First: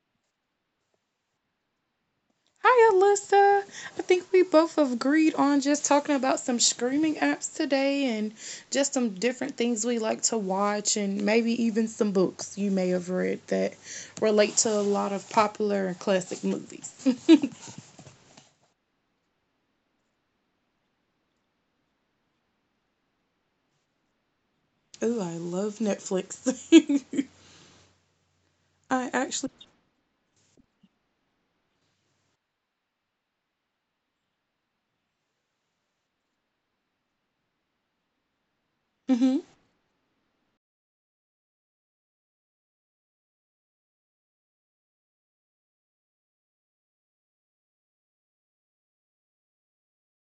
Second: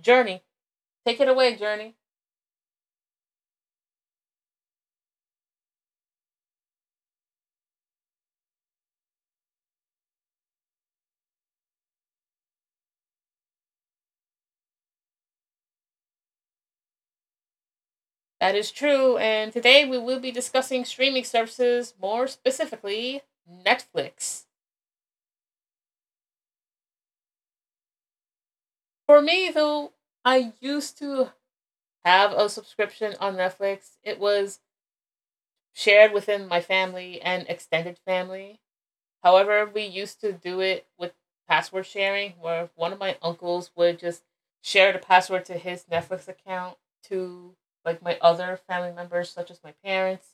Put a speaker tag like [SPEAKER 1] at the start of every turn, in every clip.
[SPEAKER 1] Journey. Take it away, Journey.
[SPEAKER 2] Hi, Alyssa. I think we both agreed on just talking about some streaming apps today and just some different things we like to watch, and maybe even some books you may have read that relate to a lot of popular and classic movies.
[SPEAKER 1] That is true, and today we will be discussing streaming services, more specifically, Netflix.
[SPEAKER 2] Ooh, I love Netflix. I
[SPEAKER 1] For me,
[SPEAKER 2] actually,
[SPEAKER 1] though, I used to have a subscription on Netflix. It was shared within my family and extended family.
[SPEAKER 2] hmm
[SPEAKER 1] However, we used to do it with password sharing, where one of my uncles would just share the password to his Netflix account to like my other family members, such as my parents.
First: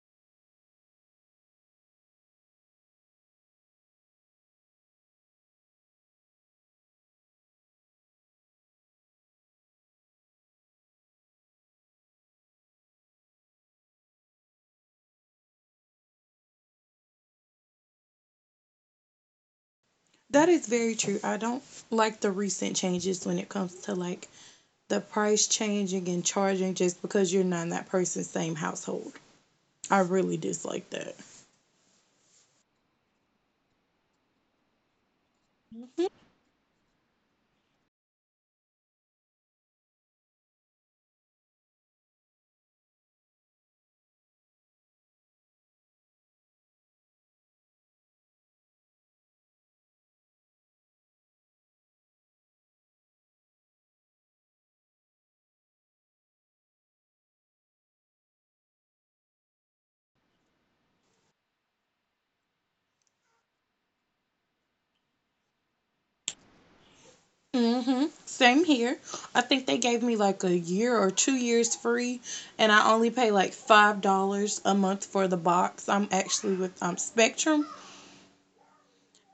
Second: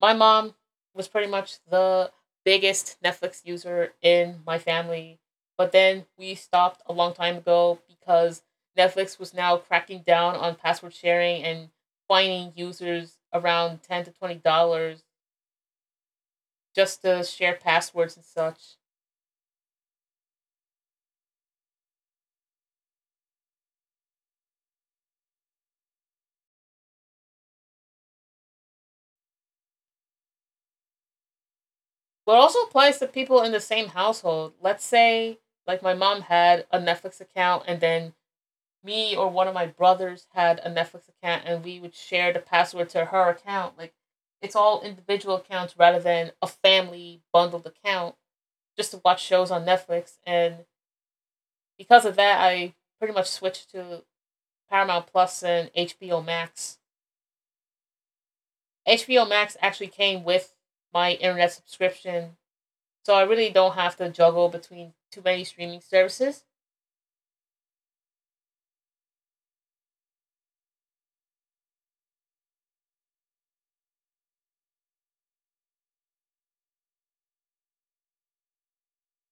[SPEAKER 1] My mom was pretty much the biggest Netflix user in my family, but then we stopped a long time ago because Netflix was now cracking down on password sharing and fining users around $10 to $20 just to share passwords and such.
[SPEAKER 2] that is very true. I don't like the recent changes when it comes to like the price changing and charging just because you're not in that person's same household. I really dislike that.
[SPEAKER 1] But it also applies to people in the same household. Let's say, like, my mom had a Netflix account, and then me or one of my brothers had a Netflix account, and we would share the password to her account. Like, it's all individual accounts rather than a family bundled account just to watch shows on Netflix. And because of that, I pretty much switched to Paramount Plus and HBO Max. HBO Max actually came with my internet subscription, so I really don't have to juggle between too many streaming services.
[SPEAKER 2] Same here. I think they gave me like a year or 2 years free, and I only pay like $5 a month for the box. I'm actually with Spectrum,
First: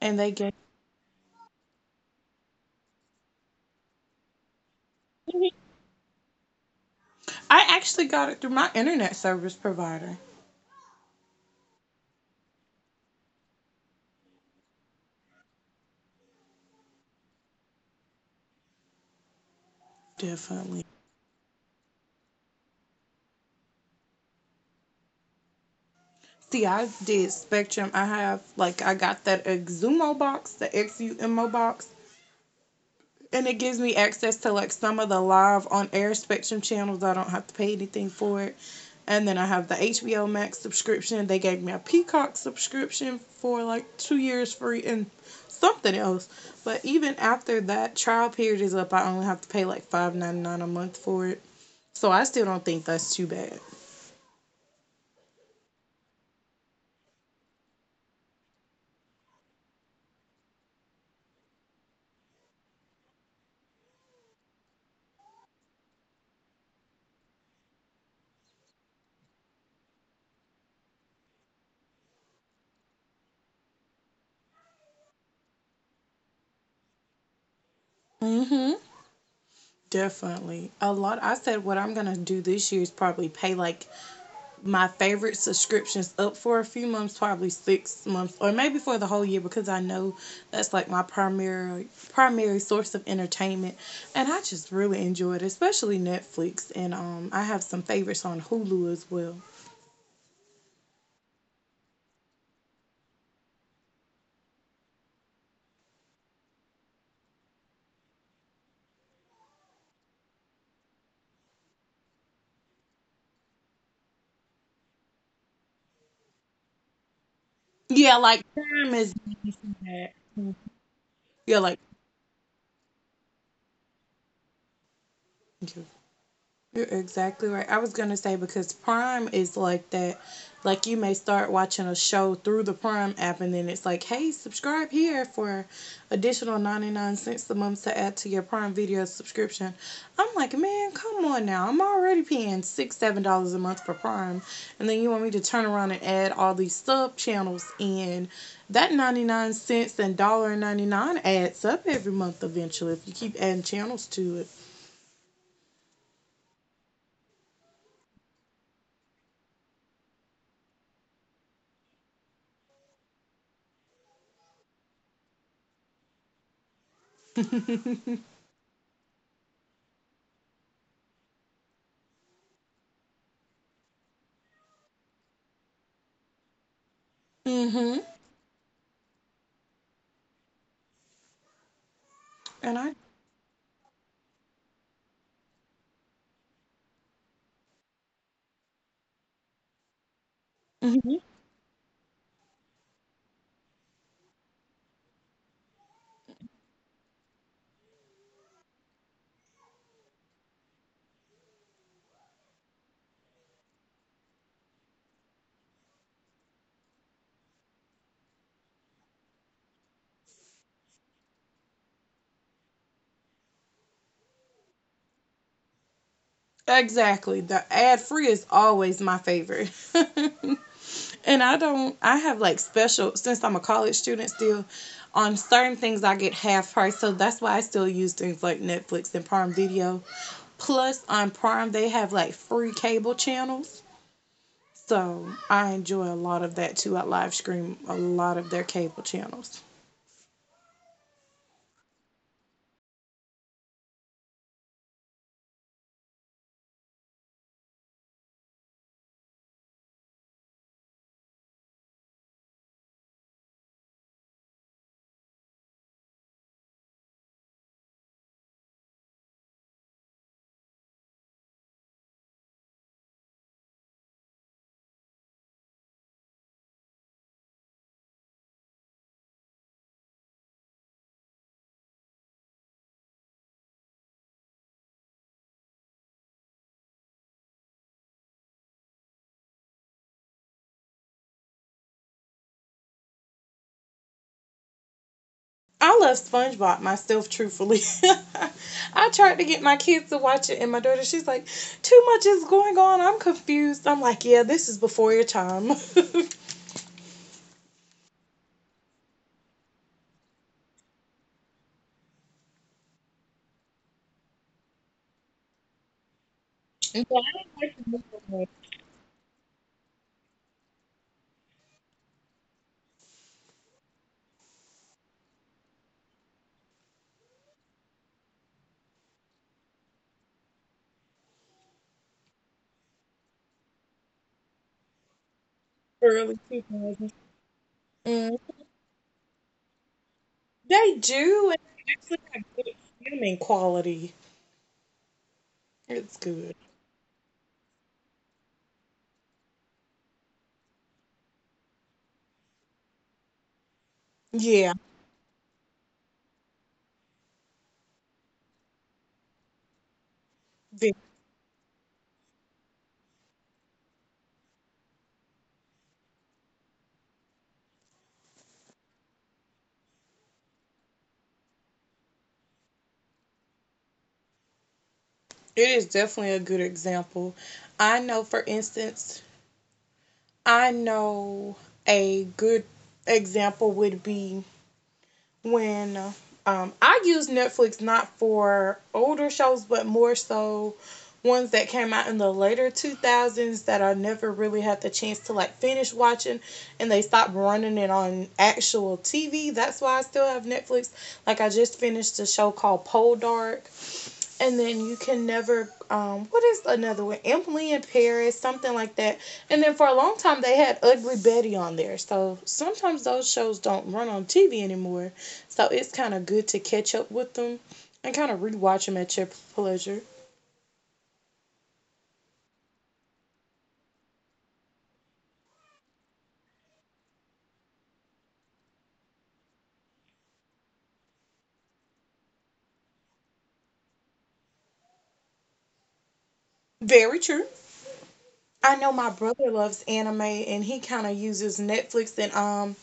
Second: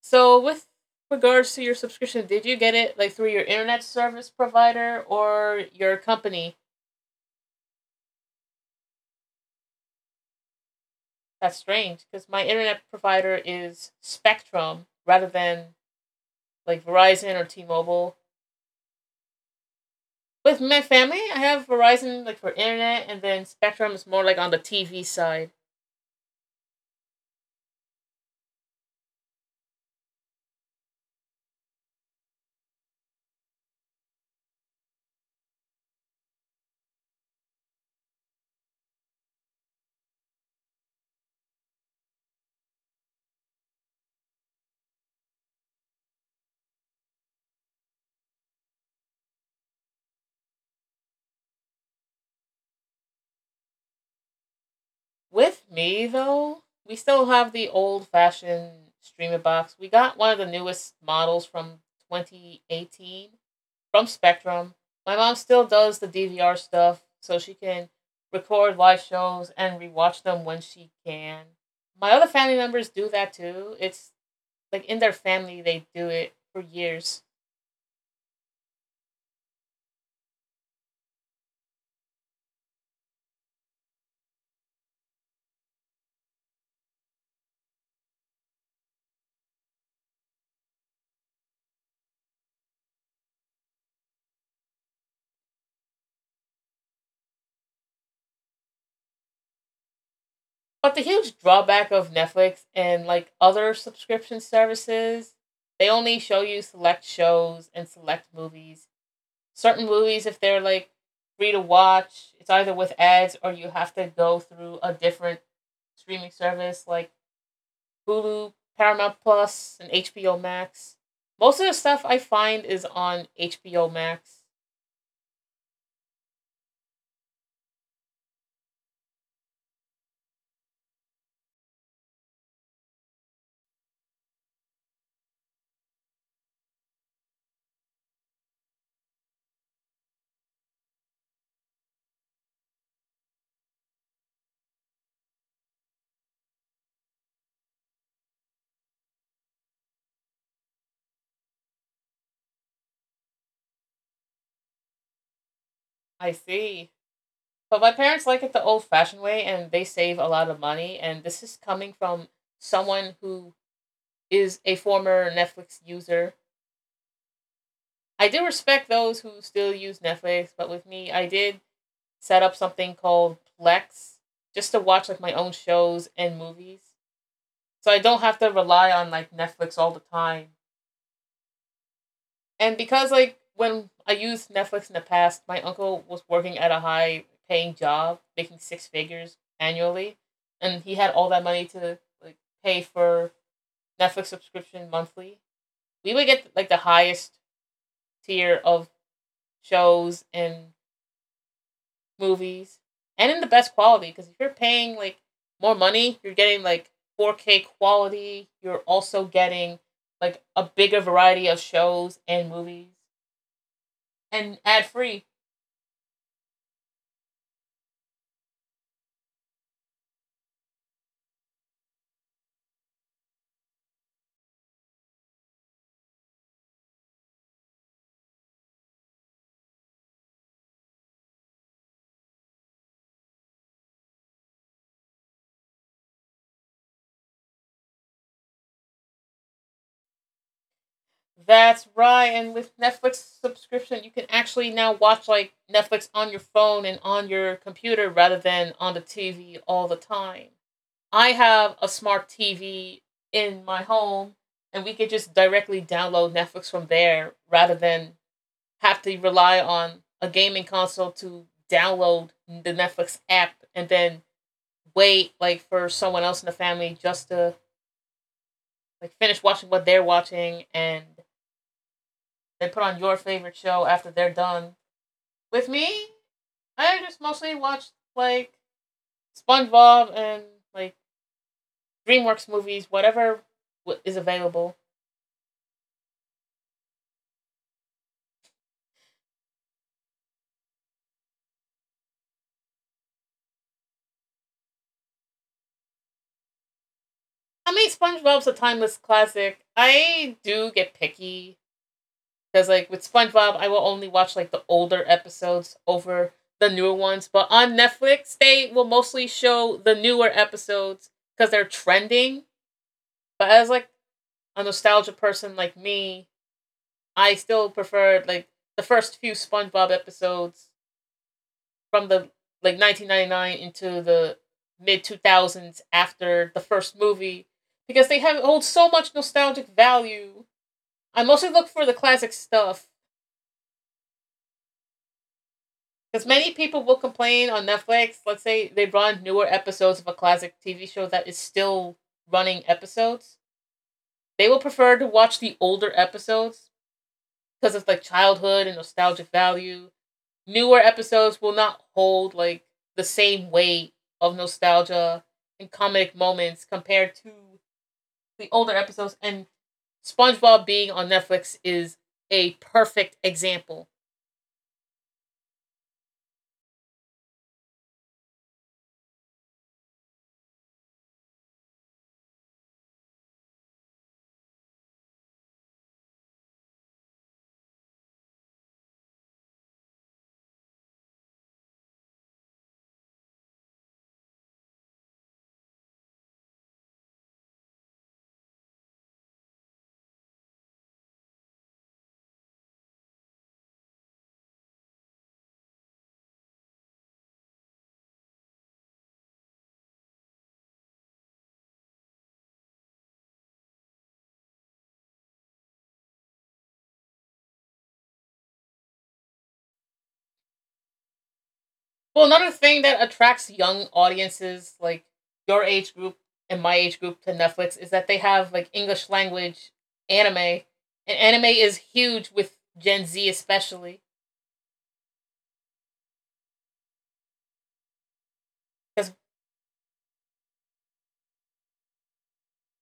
[SPEAKER 2] and they
[SPEAKER 1] So
[SPEAKER 2] gave.
[SPEAKER 1] with regards to your subscription, did you get it like through your internet service provider or your company?
[SPEAKER 2] I actually got it through my internet service provider.
[SPEAKER 1] That's strange because my internet provider is Spectrum rather than like Verizon or T-Mobile. With my
[SPEAKER 2] Definitely.
[SPEAKER 1] family, I have Verizon like for internet, and then Spectrum is more like on the TV side.
[SPEAKER 2] See, I did Spectrum. I have like I got that Exumo box, the Xumo box, and it gives me access to like some of the live on air Spectrum channels. I don't have to pay anything for it. And then I have the HBO Max subscription. They gave me a Peacock subscription for like 2 years free and something else. But even after that trial period is up, I only have to pay like 5.99 a month for it. So I still don't think that's too bad.
[SPEAKER 1] With me though, we still have the old fashioned streamer box. We got one of the newest models from 2018 from Spectrum. My mom still does the DVR stuff so she can record live shows and rewatch them when she can. My other family members do that too. It's like in their family they do it for years.
[SPEAKER 2] Mm-hmm. Definitely. A lot, I said what I'm gonna do this year is probably pay like my favorite subscriptions up for a few months, probably 6 months or maybe for the whole year, because I know that's like my primary source of entertainment, and I just really enjoy it, especially Netflix, and I have some favorites on Hulu as well.
[SPEAKER 1] But the huge drawback of Netflix and like other subscription services, they only show you select shows and select movies, certain movies. If they're like free to watch, it's either with ads or you have to go through a different streaming service like
[SPEAKER 2] Yeah, like
[SPEAKER 1] Hulu,
[SPEAKER 2] Crime is
[SPEAKER 1] Paramount Plus, and
[SPEAKER 2] that.
[SPEAKER 1] HBO Max.
[SPEAKER 2] Yeah,
[SPEAKER 1] Most of
[SPEAKER 2] like,
[SPEAKER 1] the stuff I find is on HBO Max.
[SPEAKER 2] yeah. You're exactly right. I was gonna say because Prime is like that. Like, you may start watching a show through the Prime app, and then it's like, hey, subscribe here for additional 99 cents a month to add to your Prime Video subscription. I'm like, man, come on now. I'm already paying six, $7 a month for Prime, and then you want me to turn around and add all these sub channels in. That 99 cents and dollar and 99 adds up every month eventually if you keep adding channels to it.
[SPEAKER 1] I see. But my parents like it the old fashioned way and they save a lot of money. And this is coming from someone who is a former Netflix user. I do respect those who still use Netflix, but with me, I did set up something called Plex just to watch like my own shows and movies. So
[SPEAKER 2] Mhm.
[SPEAKER 1] I don't have to rely on like Netflix all the time. And
[SPEAKER 2] And I
[SPEAKER 1] because like when I used Netflix in the past, my uncle was working at a high paying job, making six figures annually, and he had
[SPEAKER 2] hmm
[SPEAKER 1] all that money to like pay for Netflix subscription monthly. We would get like the highest tier of shows and movies and in the best quality because if you're paying like more money, you're getting like 4K quality. You're also getting like a bigger variety of shows and movies and ad free.
[SPEAKER 2] Exactly. The ad free is always my favorite. And I don't, I have like special, since I'm a college student still, on certain things I get half price. So that's why I still use things like Netflix and Prime Video. Plus, on Prime, they have like free cable channels. So I enjoy a lot of that too. I live stream a lot of their cable channels.
[SPEAKER 1] That's right. And with Netflix subscription, you can actually now watch like Netflix on your phone and on your computer rather than on the TV all the time. I have a smart TV in my home and we could just directly download Netflix from there rather than have to rely on a gaming console to download the Netflix app and then wait like for someone else in the family just to like finish watching what they're watching and then put on your favorite show after they're done. With me, I just mostly watched like SpongeBob and like DreamWorks movies, whatever is available.
[SPEAKER 2] I love SpongeBob myself, truthfully. I tried to get my kids to watch it, and my daughter, she's like, "Too much is going on. I'm confused." I'm like, "Yeah, this is before your time."
[SPEAKER 1] I mean, SpongeBob's a timeless classic. I do get picky. Because like with SpongeBob, I will only watch like the older episodes over the newer
[SPEAKER 2] But I
[SPEAKER 1] ones. But
[SPEAKER 2] didn't like
[SPEAKER 1] on
[SPEAKER 2] the middle
[SPEAKER 1] Netflix,
[SPEAKER 2] one,
[SPEAKER 1] they will mostly show the newer episodes because they're trending. But as like a nostalgia person like me, I still preferred like the first few SpongeBob episodes from the like 1999 into the mid 2000s
[SPEAKER 2] early
[SPEAKER 1] after the first
[SPEAKER 2] 2000s.
[SPEAKER 1] movie because they
[SPEAKER 2] Mm.
[SPEAKER 1] have hold so much nostalgic value.
[SPEAKER 2] They
[SPEAKER 1] I mostly
[SPEAKER 2] do, and
[SPEAKER 1] look for
[SPEAKER 2] they
[SPEAKER 1] the
[SPEAKER 2] actually
[SPEAKER 1] classic
[SPEAKER 2] have good
[SPEAKER 1] stuff.
[SPEAKER 2] human quality. It's
[SPEAKER 1] Because many
[SPEAKER 2] good.
[SPEAKER 1] people will complain on Netflix. Let's say they run newer episodes of a classic TV show that is still running episodes. They will
[SPEAKER 2] Yeah,
[SPEAKER 1] prefer to watch the older episodes because of like childhood and nostalgic value. Newer episodes will not hold like the same weight of nostalgia and comedic moments compared to the older episodes. And SpongeBob being on Netflix is a perfect example.
[SPEAKER 2] it is definitely a good example. I know, for instance, I know a good example would be when I use Netflix not for older shows, but more so ones that came out in the later 2000s that I never really had the chance to like finish watching, and they stopped running it on actual TV. That's why I still have Netflix. Like, I just finished a show called Pole Dark, and then you can never, what is another one, Emily in Paris, something like that. And then for a long time they had Ugly Betty on there, so sometimes those shows don't run on TV anymore, so it's kind of good to catch up with them and kind of rewatch them at your pleasure.
[SPEAKER 1] Well, another thing that attracts young audiences, like your age group and my age group, to Netflix is that they have like English language anime, and anime is huge with Gen Z especially.
[SPEAKER 2] Very true. I know my
[SPEAKER 1] Because
[SPEAKER 2] brother loves anime and he kind of uses Netflix, and um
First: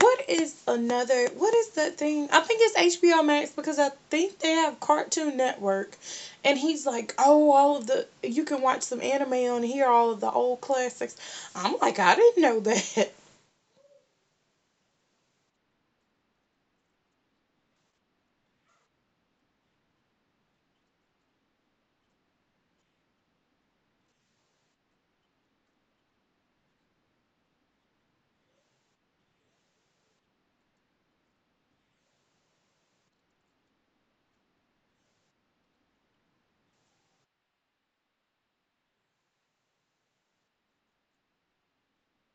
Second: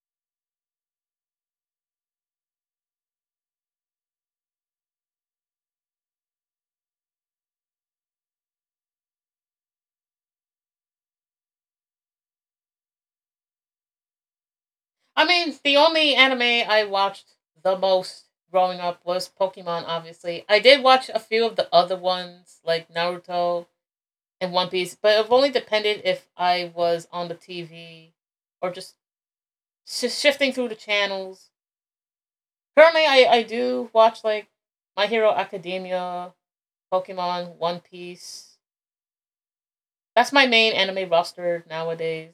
[SPEAKER 2] what is another what is that thing? I think it's HBO Max, because I think they have Cartoon Network, and he's like, "Oh, all of the you can watch some anime on here, all of the old classics." I'm like, "I didn't know that."
[SPEAKER 1] I mean, the only anime I watched the most growing up was Pokemon. Obviously, I did watch a few of the other ones like Naruto and One Piece, but it only depended if I was on the TV or just shifting through the channels. Currently, I do watch like My Hero Academia, Pokemon, One Piece. That's my main anime roster nowadays.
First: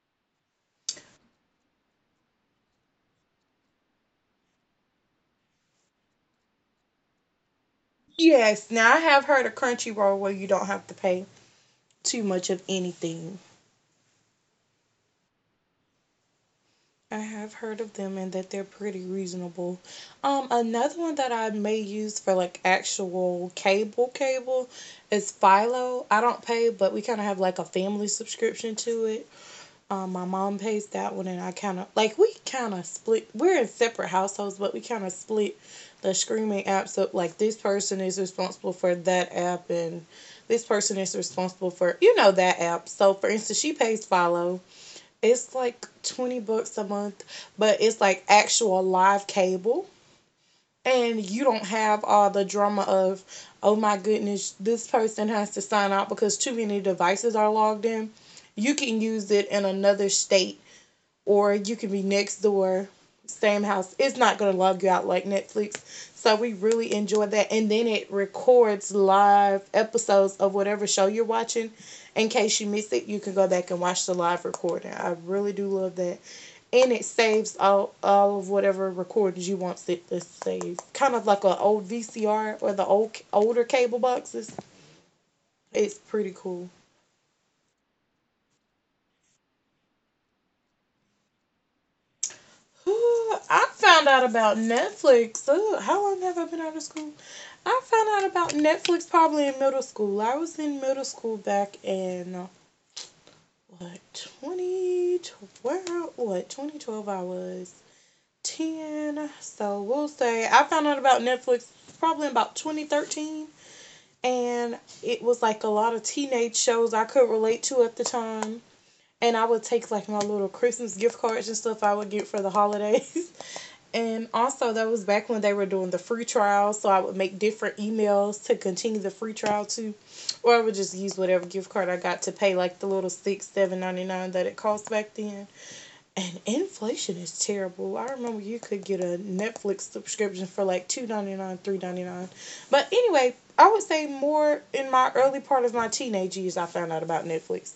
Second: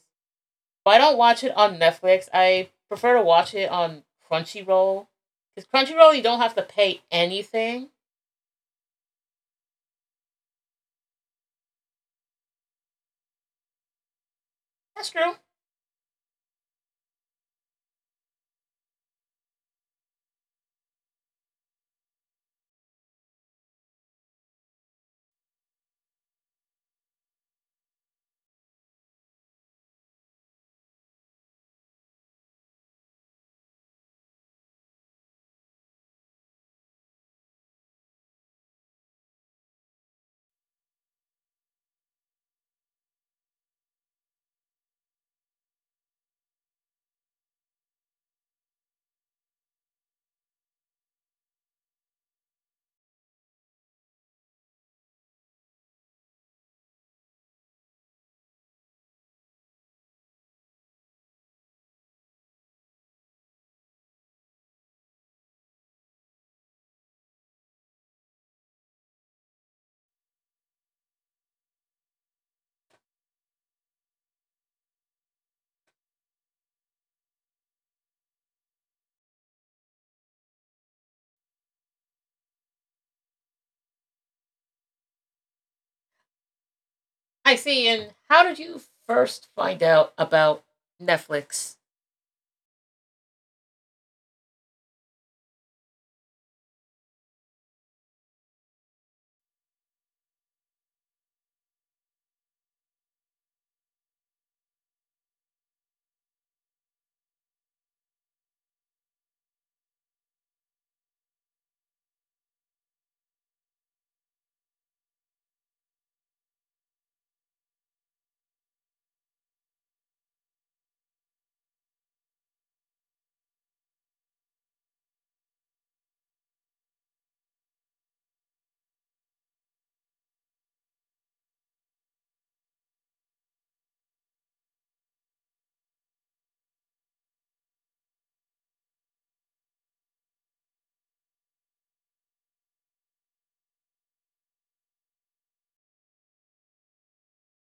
[SPEAKER 1] But I don't watch it on Netflix. I prefer to watch it on Crunchyroll. Because Crunchyroll, you don't have to pay anything.
[SPEAKER 2] Yes, now I have heard of Crunchyroll where you don't have to pay too much of anything.
[SPEAKER 1] That's true.
[SPEAKER 2] I have heard of them and that they're pretty reasonable. Another one that I may use for like actual cable cable is Philo. I don't pay, but we kind of have like a family subscription to it. My mom pays that one, and I kind of like we kind of split. We're in separate households, but we kind of split the streaming apps up. Like, this person is responsible for that app, and this person is responsible for that app. So, for instance, she pays Philo, it's like 20 bucks a month, but it's like actual live cable. And you don't have all the drama of, oh my goodness, this person has to sign out because too many devices are logged in. You can use it in another state, or you can be next door, same house. It's not going to log you out like Netflix. So we really enjoy that. And then it records live episodes of whatever show you're watching. In case you miss it, you can go back and watch the live recording. I really do love that. And it saves all of whatever recordings you want it to save. Kind of like an old VCR or the old older cable boxes. It's pretty cool.
[SPEAKER 1] I see. And how did you first find out about Netflix?
[SPEAKER 2] Ooh, I found out about Netflix. Ooh, how long have I been out of school? I found out about Netflix probably in middle school. I was in middle school back in, what, 2012? What, 2012? I was 10. So we'll say I found out about Netflix probably in about 2013, and it was like a lot of teenage shows I could relate to at the time. And I would take like my little Christmas gift cards and stuff I would get for the holidays. And also, that was back when they were doing the free trial. So I would make different emails to continue the free trial too, or I would just use whatever gift card I got to pay like the little six seven ninety nine that it cost back then. And inflation is terrible. I remember you could get a Netflix subscription for like 2.99, 3.99. But anyway, I would say more in my early part of my teenage years, I found out about Netflix.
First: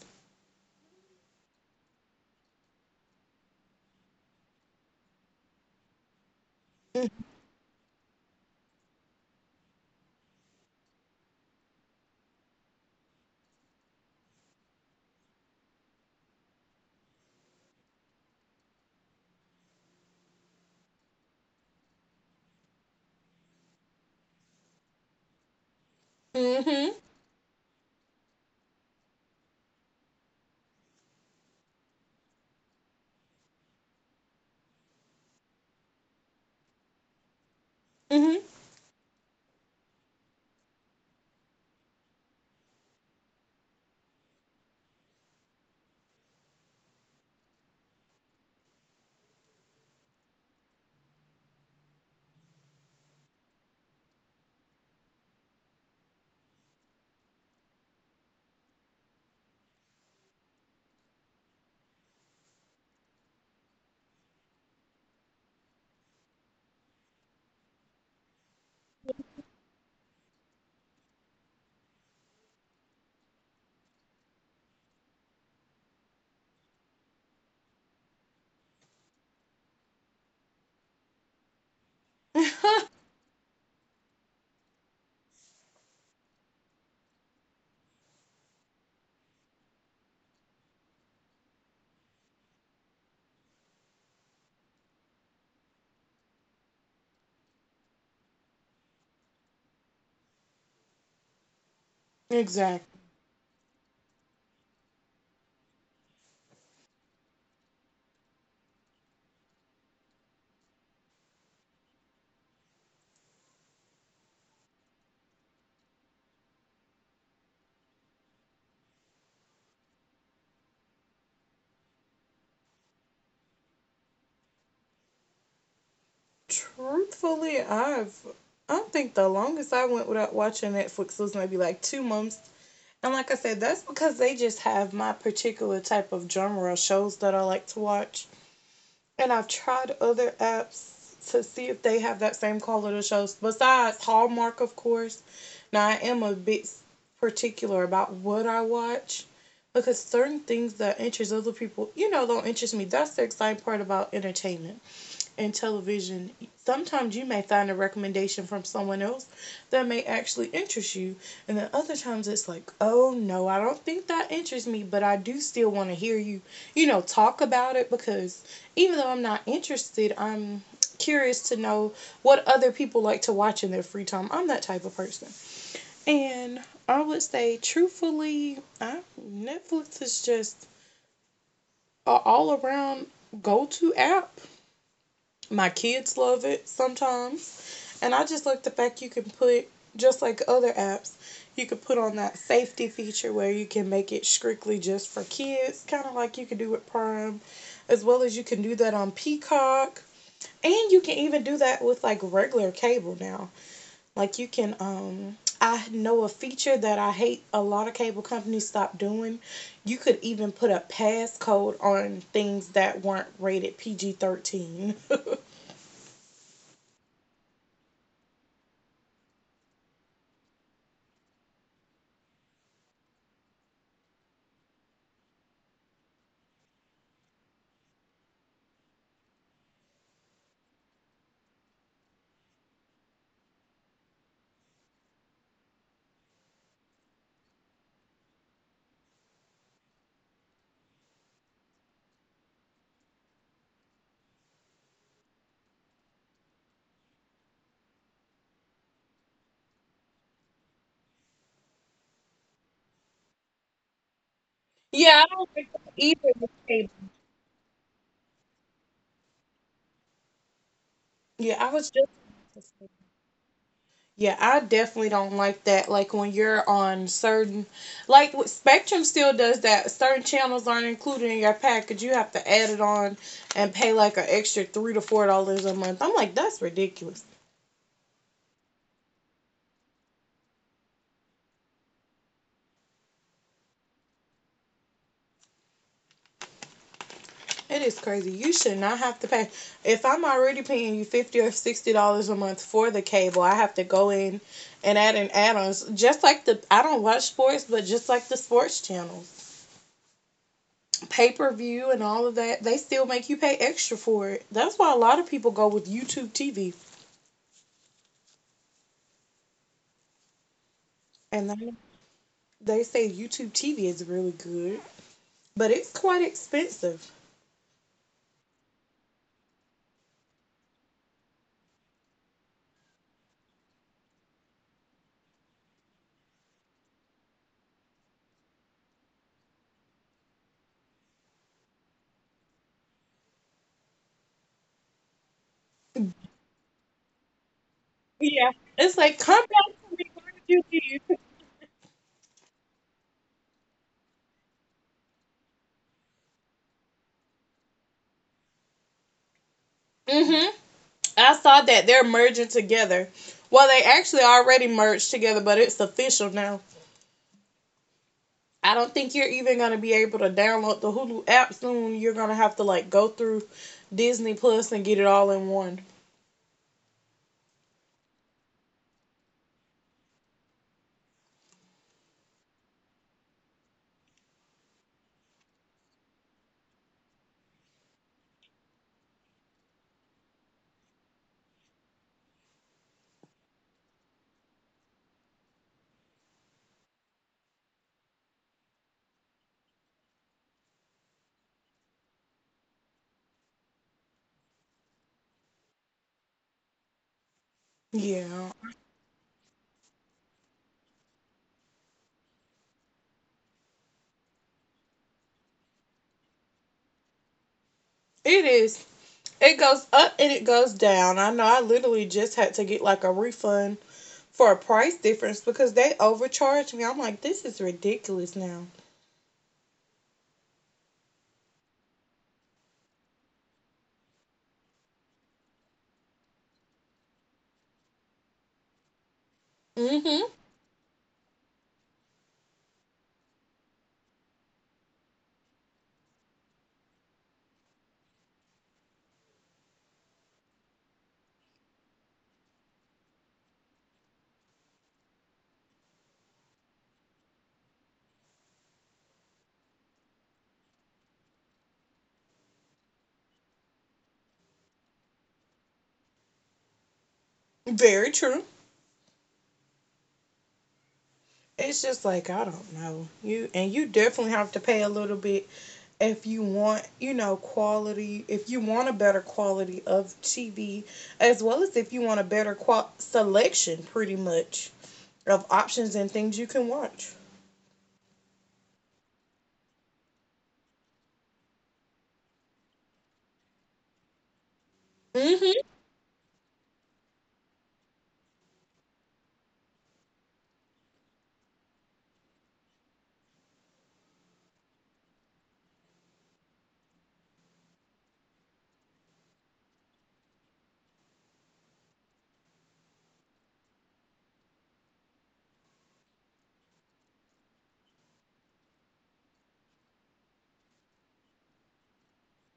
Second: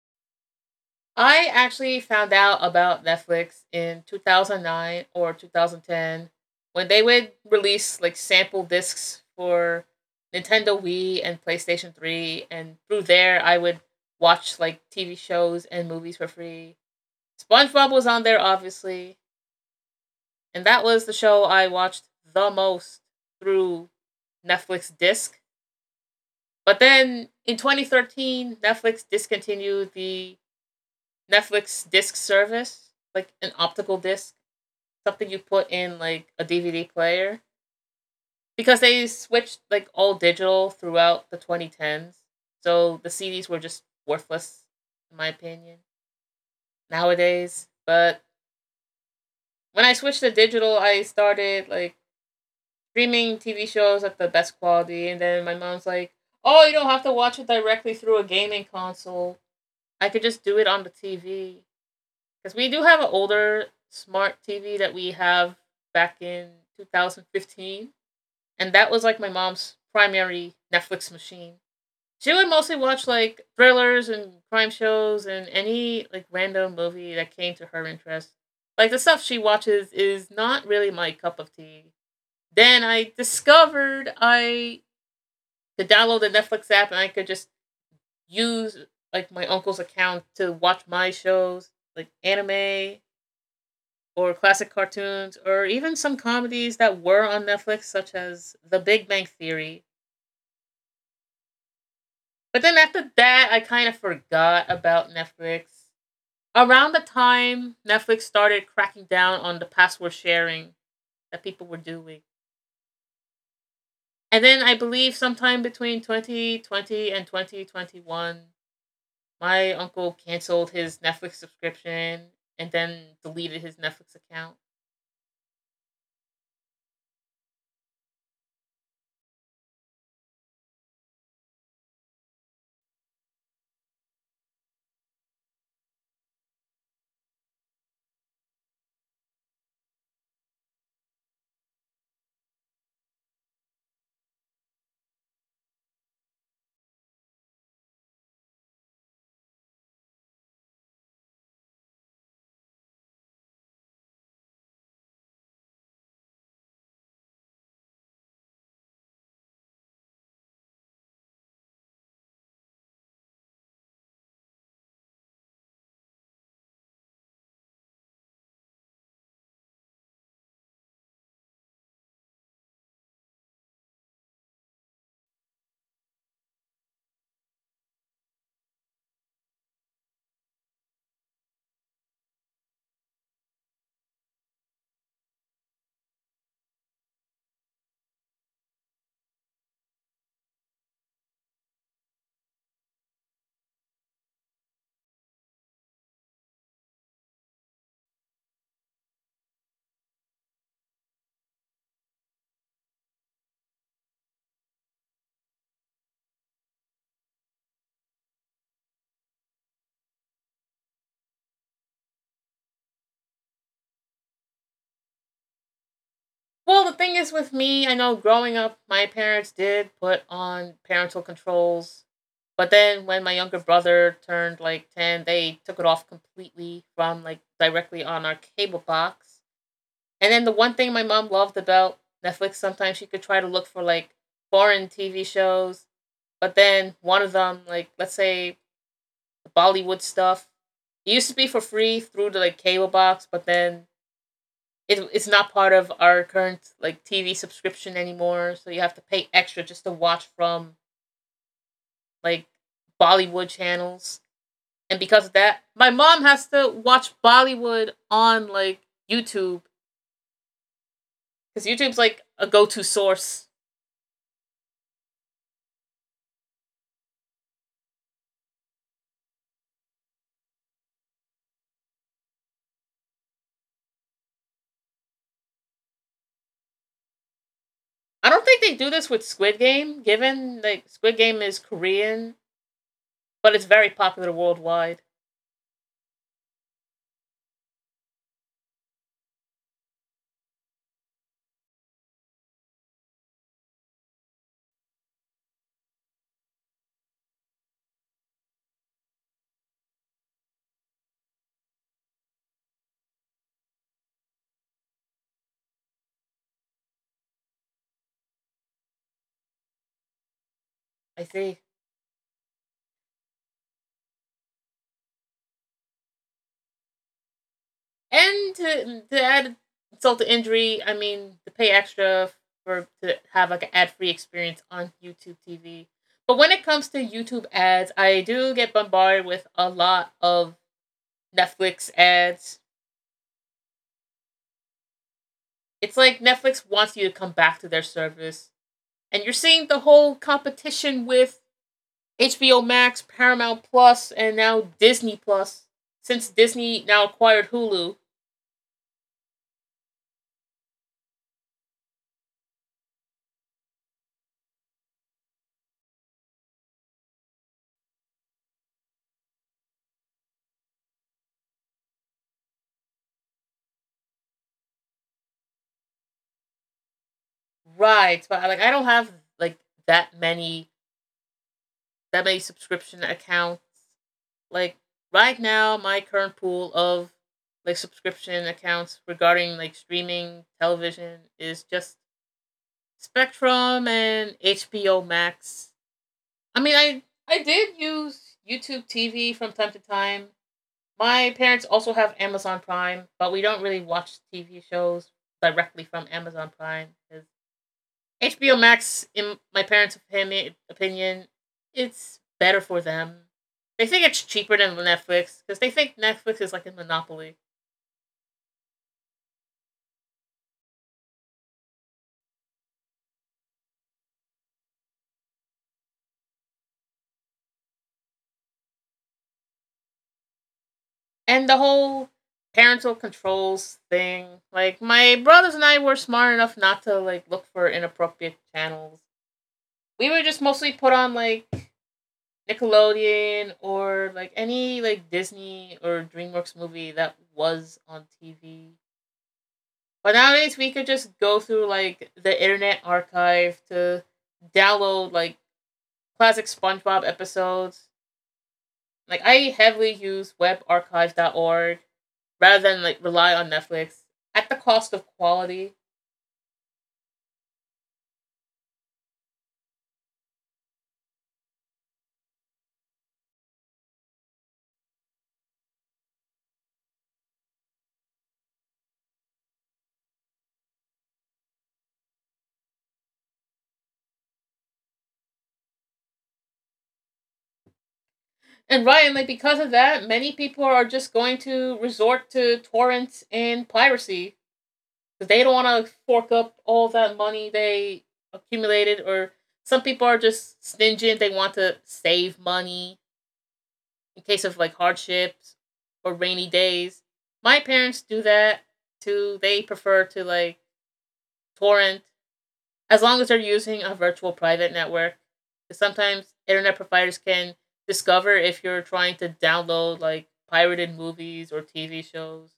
[SPEAKER 1] I actually found out about Netflix in 2009 or 2010 when they would release like sample discs for Nintendo Wii and PlayStation 3, and through there I would watch like TV shows and movies for free. SpongeBob was on there obviously, and that was the show I watched the most through Netflix disc. But
[SPEAKER 2] Mm-hmm.
[SPEAKER 1] then in 2013 Netflix discontinued the Netflix disc service, like an optical disc, something you put in like a DVD player,
[SPEAKER 2] Mm-hmm.
[SPEAKER 1] because they switched like all digital throughout the 2010s. So the CDs were just worthless, in my opinion, nowadays. But when I switched to digital, I started like streaming TV shows at the best quality, and then my mom's like, "Oh, you don't have to watch it directly through a gaming console. I could just do it on the TV." Because we do have an older smart TV that we have back in 2015. And that was like my mom's primary Netflix machine. She would mostly watch like thrillers and crime shows and any like random movie that came to her interest. Like the stuff she watches is not really my cup of tea. Then I discovered I could download the Netflix app and I could just use like my uncle's account to watch my shows like anime or classic cartoons or even some comedies that were on Netflix, such as The Big Bang Theory. But then
[SPEAKER 2] Exactly.
[SPEAKER 1] after that, I kind of forgot about Netflix. Around the time Netflix started cracking down on the password sharing that people were doing. And then I believe sometime between 2020 and 2021, my uncle canceled his Netflix subscription and then deleted his Netflix account.
[SPEAKER 2] Truthfully, I think the longest I went without watching Netflix was maybe like 2 months. And like I said, that's because they just have my particular type of genre of shows that I like to watch. And I've tried other apps to see if they have that same quality of shows besides Hallmark, of course. Now, I am a bit particular about what I watch, because certain things that interest other people, you know, don't interest me. That's the exciting part about entertainment and television, sometimes you may find a recommendation from someone else that may actually interest you. And then other times it's like, oh no, I don't think that interests me, but I do still want to hear you, you know, talk about it, because even though I'm not interested, I'm curious to know what other people like to watch in their free time. I'm that type of person. And I would say, truthfully, Netflix is just a all around go to app, my kids love it sometimes. And I just like the fact you can put, just like other apps, you could put on that safety feature where you can make it strictly just for kids, kind of like you can do with Prime, as well as you can do that on Peacock. And you can even do that with like regular cable now. Like, you can I know a feature that I hate, a lot of cable companies stopped doing. You could even put a passcode on things that weren't rated PG-13.
[SPEAKER 1] Well, the thing is with me, I know growing up, my parents did put on parental controls. But then when my younger brother turned like 10, they took it off completely from like directly on our cable box. And then the one thing my mom loved about Netflix, sometimes she could try to look for like foreign TV shows. But then one of them, like let's say the Bollywood stuff, it used to be for free through the like cable box, but then it's not part of our current like TV subscription anymore, so you have to pay extra just to watch from like Bollywood channels. And
[SPEAKER 2] Yeah,
[SPEAKER 1] because of
[SPEAKER 2] I don't
[SPEAKER 1] that,
[SPEAKER 2] like
[SPEAKER 1] my
[SPEAKER 2] that
[SPEAKER 1] mom
[SPEAKER 2] either.
[SPEAKER 1] has
[SPEAKER 2] The
[SPEAKER 1] to
[SPEAKER 2] table.
[SPEAKER 1] watch Bollywood on like YouTube
[SPEAKER 2] Yeah,
[SPEAKER 1] because
[SPEAKER 2] I was
[SPEAKER 1] YouTube's like a
[SPEAKER 2] just.
[SPEAKER 1] go-to source.
[SPEAKER 2] Yeah, I definitely don't like that. Like, when you're on certain, like, what, Spectrum still does that. Certain channels aren't included in your package. You have to add it on and pay like an extra $3 to $4 a month. I'm like, that's ridiculous.
[SPEAKER 1] I don't think they do this with Squid Game, given like Squid Game is Korean, but it's very popular worldwide.
[SPEAKER 2] It is crazy. You should not have to pay. If I'm already paying you $50 or $60 a month for the cable, I have to go in and add in add-ons. Just like the, I don't watch sports, but just like the sports channels. Pay per view and all of that, they still make you pay extra for it. That's why a lot of people go with YouTube TV,
[SPEAKER 1] I
[SPEAKER 2] and
[SPEAKER 1] see.
[SPEAKER 2] they say YouTube TV is really good, but it's quite expensive.
[SPEAKER 1] And to add insult to injury, I mean to pay extra for to have like an ad free experience on YouTube TV. But when it comes to YouTube ads, I do get bombarded with a lot of Netflix ads. It's like Netflix wants you to come back to their
[SPEAKER 2] Yeah,
[SPEAKER 1] service.
[SPEAKER 2] it's like
[SPEAKER 1] And you're
[SPEAKER 2] come
[SPEAKER 1] seeing
[SPEAKER 2] back
[SPEAKER 1] the
[SPEAKER 2] to me.
[SPEAKER 1] whole
[SPEAKER 2] Why did you
[SPEAKER 1] competition
[SPEAKER 2] leave?
[SPEAKER 1] with HBO Max, Paramount Plus, and now Disney Plus. Since Disney now acquired Hulu,
[SPEAKER 2] Mhm. I saw that they're merging together. Well, they actually already merged together, but it's official now. I don't think you're even gonna be able to download the Hulu app soon. You're gonna have to like go through Disney Plus and get it all in one.
[SPEAKER 1] right? But like I don't have like that many debit subscription account. Like right now, my current pool of like subscription accounts regarding like streaming television is just Spectrum and HBO Max. I mean, I did use YouTube TV from time to time. My parents also have Amazon Prime, but we don't really watch TV shows directly from Amazon Prime because
[SPEAKER 2] Yeah,
[SPEAKER 1] HBO Max, in my parents' opinion, it's better for them. They think it's cheaper than Netflix because they think Netflix is like a monopoly.
[SPEAKER 2] it is. It goes up and it goes down. I know I literally just had to get like a refund for a price difference because they overcharged me. I'm like, this is ridiculous now.
[SPEAKER 1] And the whole parental controls thing, like my brothers and I were smart enough not to look for inappropriate channels. We
[SPEAKER 2] Mm-hmm.
[SPEAKER 1] were just mostly put on Nickelodeon or like any like Disney or DreamWorks movie that was on TV. But nowadays we could just go through like the internet archive to download like classic SpongeBob episodes. Like I heavily use webarchive.org rather than like rely on Netflix at the cost of quality.
[SPEAKER 2] Very true. It's just like I don't know. You definitely have to pay a little bit if you want, you know, quality, if you want a better quality of TV, as well as if you want a selection, pretty much, of options and things you can watch.
[SPEAKER 1] And Ryan, like because of that, many people are just going to resort to torrents and piracy because they don't
[SPEAKER 2] Mm-hmm.
[SPEAKER 1] want to fork up all that money they accumulated, or some people are just stingy and they want to save money in case of like hardships or rainy days. My parents do that too. They prefer to like torrent as long as they're using a virtual private network. 'Cause sometimes internet providers can discover if you're trying to download like pirated movies or TV shows.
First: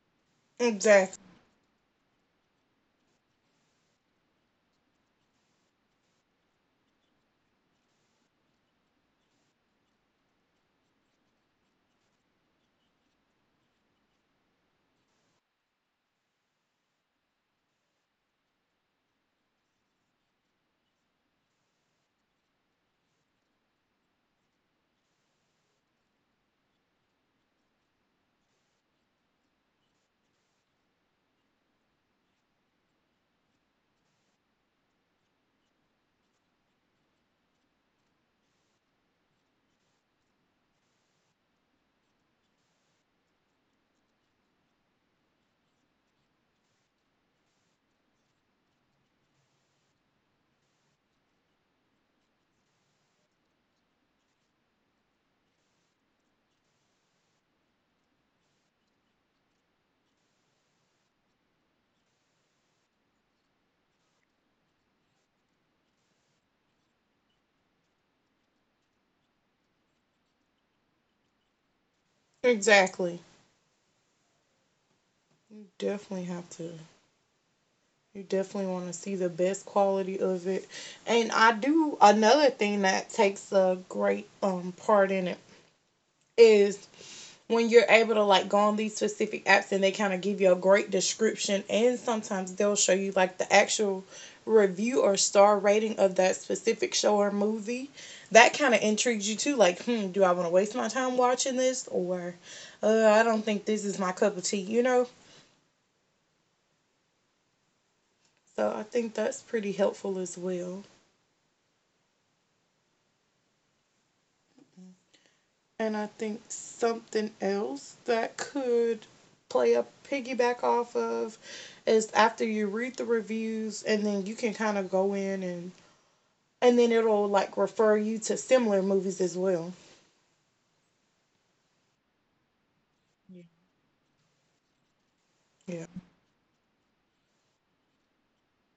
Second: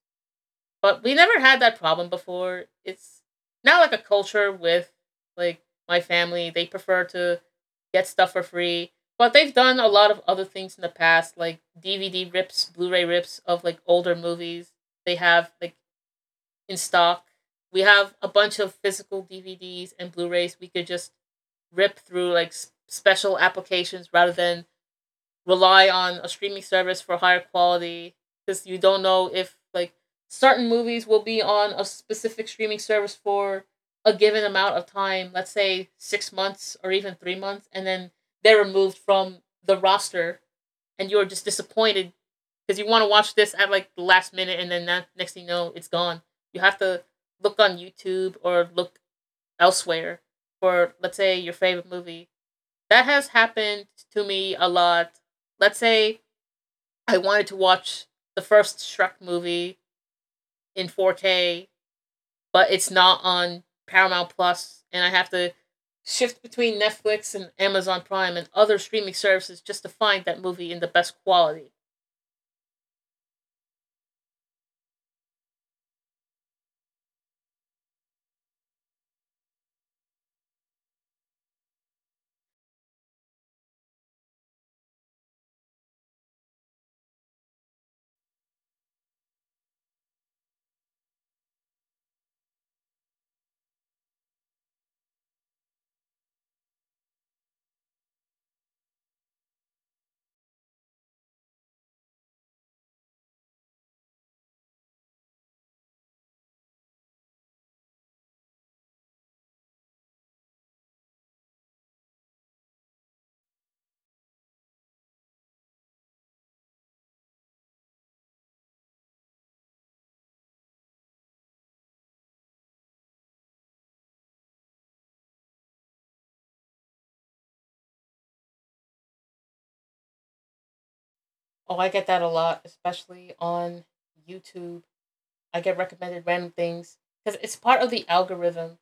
[SPEAKER 1] But we
[SPEAKER 2] Exactly.
[SPEAKER 1] never had that problem before. It's not like a culture with like my family. They prefer to get stuff for free. But they've done a lot of other things in the past, like DVD rips, Blu-ray rips of like older movies. They have like in stock. We have a bunch of physical DVDs and Blu-rays. We could just rip through like special applications rather than rely on a streaming service for higher quality, because you don't know if like certain movies will be on a specific streaming service for a given amount of time, let's say six months or even three months, and then they're removed from the roster, and you're just disappointed because you want to watch this at like the last minute, and then that next thing you know, it's gone. You have to look on YouTube or look elsewhere for, let's say, your favorite movie. That has happened to me a lot. Let's say I wanted to watch the first Shrek movie in 4K, but it's not on Paramount Plus, and I have to shift between Netflix and Amazon Prime and other streaming services just to find that movie in the best quality.
[SPEAKER 2] Exactly. You definitely have to. You definitely want to see the best quality of it. And I do another thing that takes a great part in it is when you're able to like go on these specific apps and they kind of give you a great description, and sometimes they'll show you like the actual review or star rating of that specific show or movie. That kind of intrigues you too, like, hmm, do I want to waste my time watching this, or I don't think this is my cup of tea, you know? So I think that's pretty helpful as well. And I think something else that could play a piggyback off of is after you read the reviews and then you can kind of go in and then it'll like refer you to similar movies as well.
[SPEAKER 1] Oh, I get that a lot, especially
[SPEAKER 2] Yeah.
[SPEAKER 1] on YouTube. I get
[SPEAKER 2] Yeah.
[SPEAKER 1] recommended random things because it's part of the algorithm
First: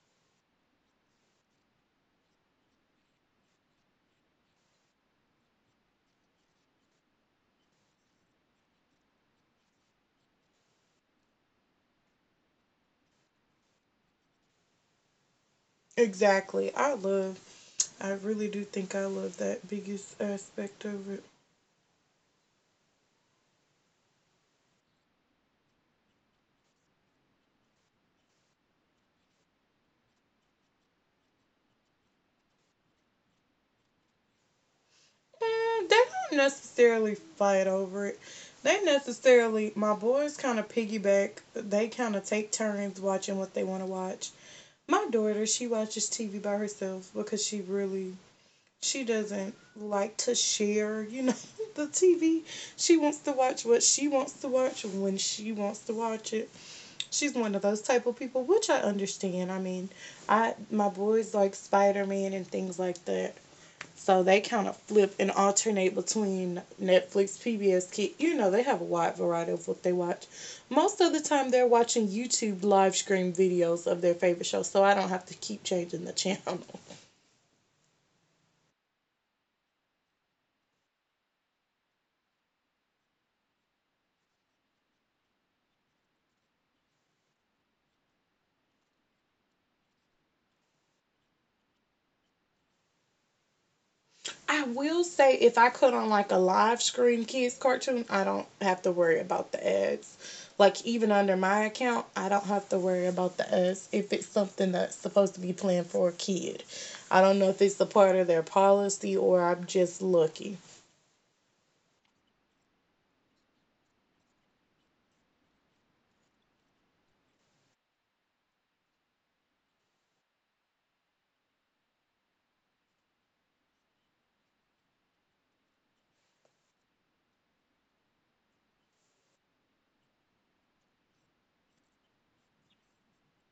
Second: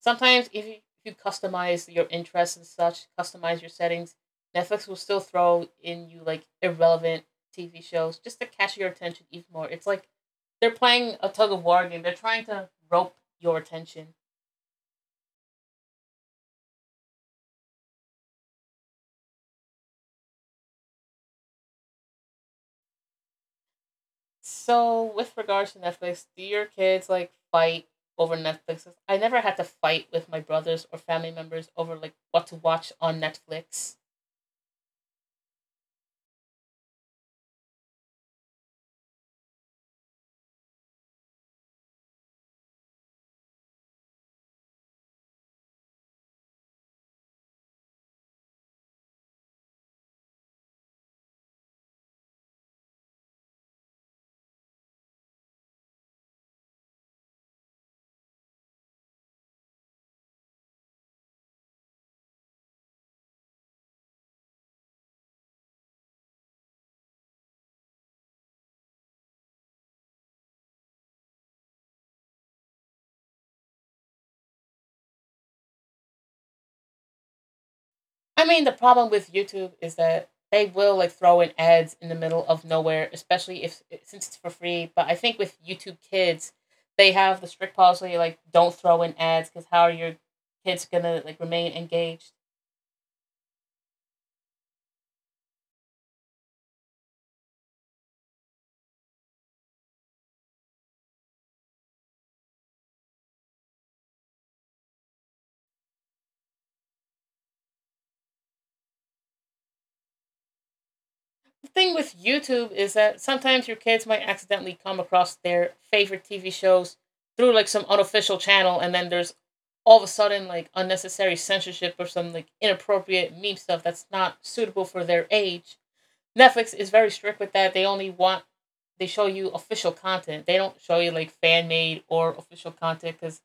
[SPEAKER 1] sometimes if you customize your interests and such, customize your settings, Netflix will still throw in you like irrelevant TV shows just to catch your attention even more. It's like they're playing a tug of war game. They're trying to rope your attention.
[SPEAKER 2] Exactly. I really do think I love that biggest aspect of it.
[SPEAKER 1] So with regards to Netflix, do your kids like fight over Netflix? I never had to fight with my brothers or family members over like what to watch on Netflix.
[SPEAKER 2] Mm, they don't necessarily fight over it. They necessarily, my boys kind of piggyback. They kind of take turns watching what they want to watch. My daughter, she watches TV by herself because she doesn't like to share, you know, the TV. She wants to watch what she wants to watch when she wants to watch it. She's one of those type of people, which I understand. I mean, I my boys like Spider Man and things like that. So they kind of flip and alternate between Netflix, PBS Kids. You know, they have a wide variety of what they watch. Most of the time, they're watching YouTube live stream videos of their favorite show, so I don't have to keep changing the channel.
[SPEAKER 1] I mean, the problem with YouTube is that they will like throw in ads in the middle of nowhere, especially if since it's for free. But I think with YouTube Kids, they have the strict policy like don't throw in ads because how are your kids gonna like remain engaged?
[SPEAKER 2] I will say, if I put on like a live stream kids cartoon, I don't have to worry about the ads. Like, even under my account, I don't have to worry about the ads if it's something that's supposed to be planned for a kid. I don't know if it's a part of their policy or I'm just lucky.
[SPEAKER 1] The thing with YouTube is that sometimes your kids might accidentally come across their favorite TV shows through like some unofficial channel, and then there's all of a sudden like unnecessary censorship or some like inappropriate meme stuff that's not suitable for their age. Netflix is very strict with that. They only want They show you official content. They don't show you like fan made or official content because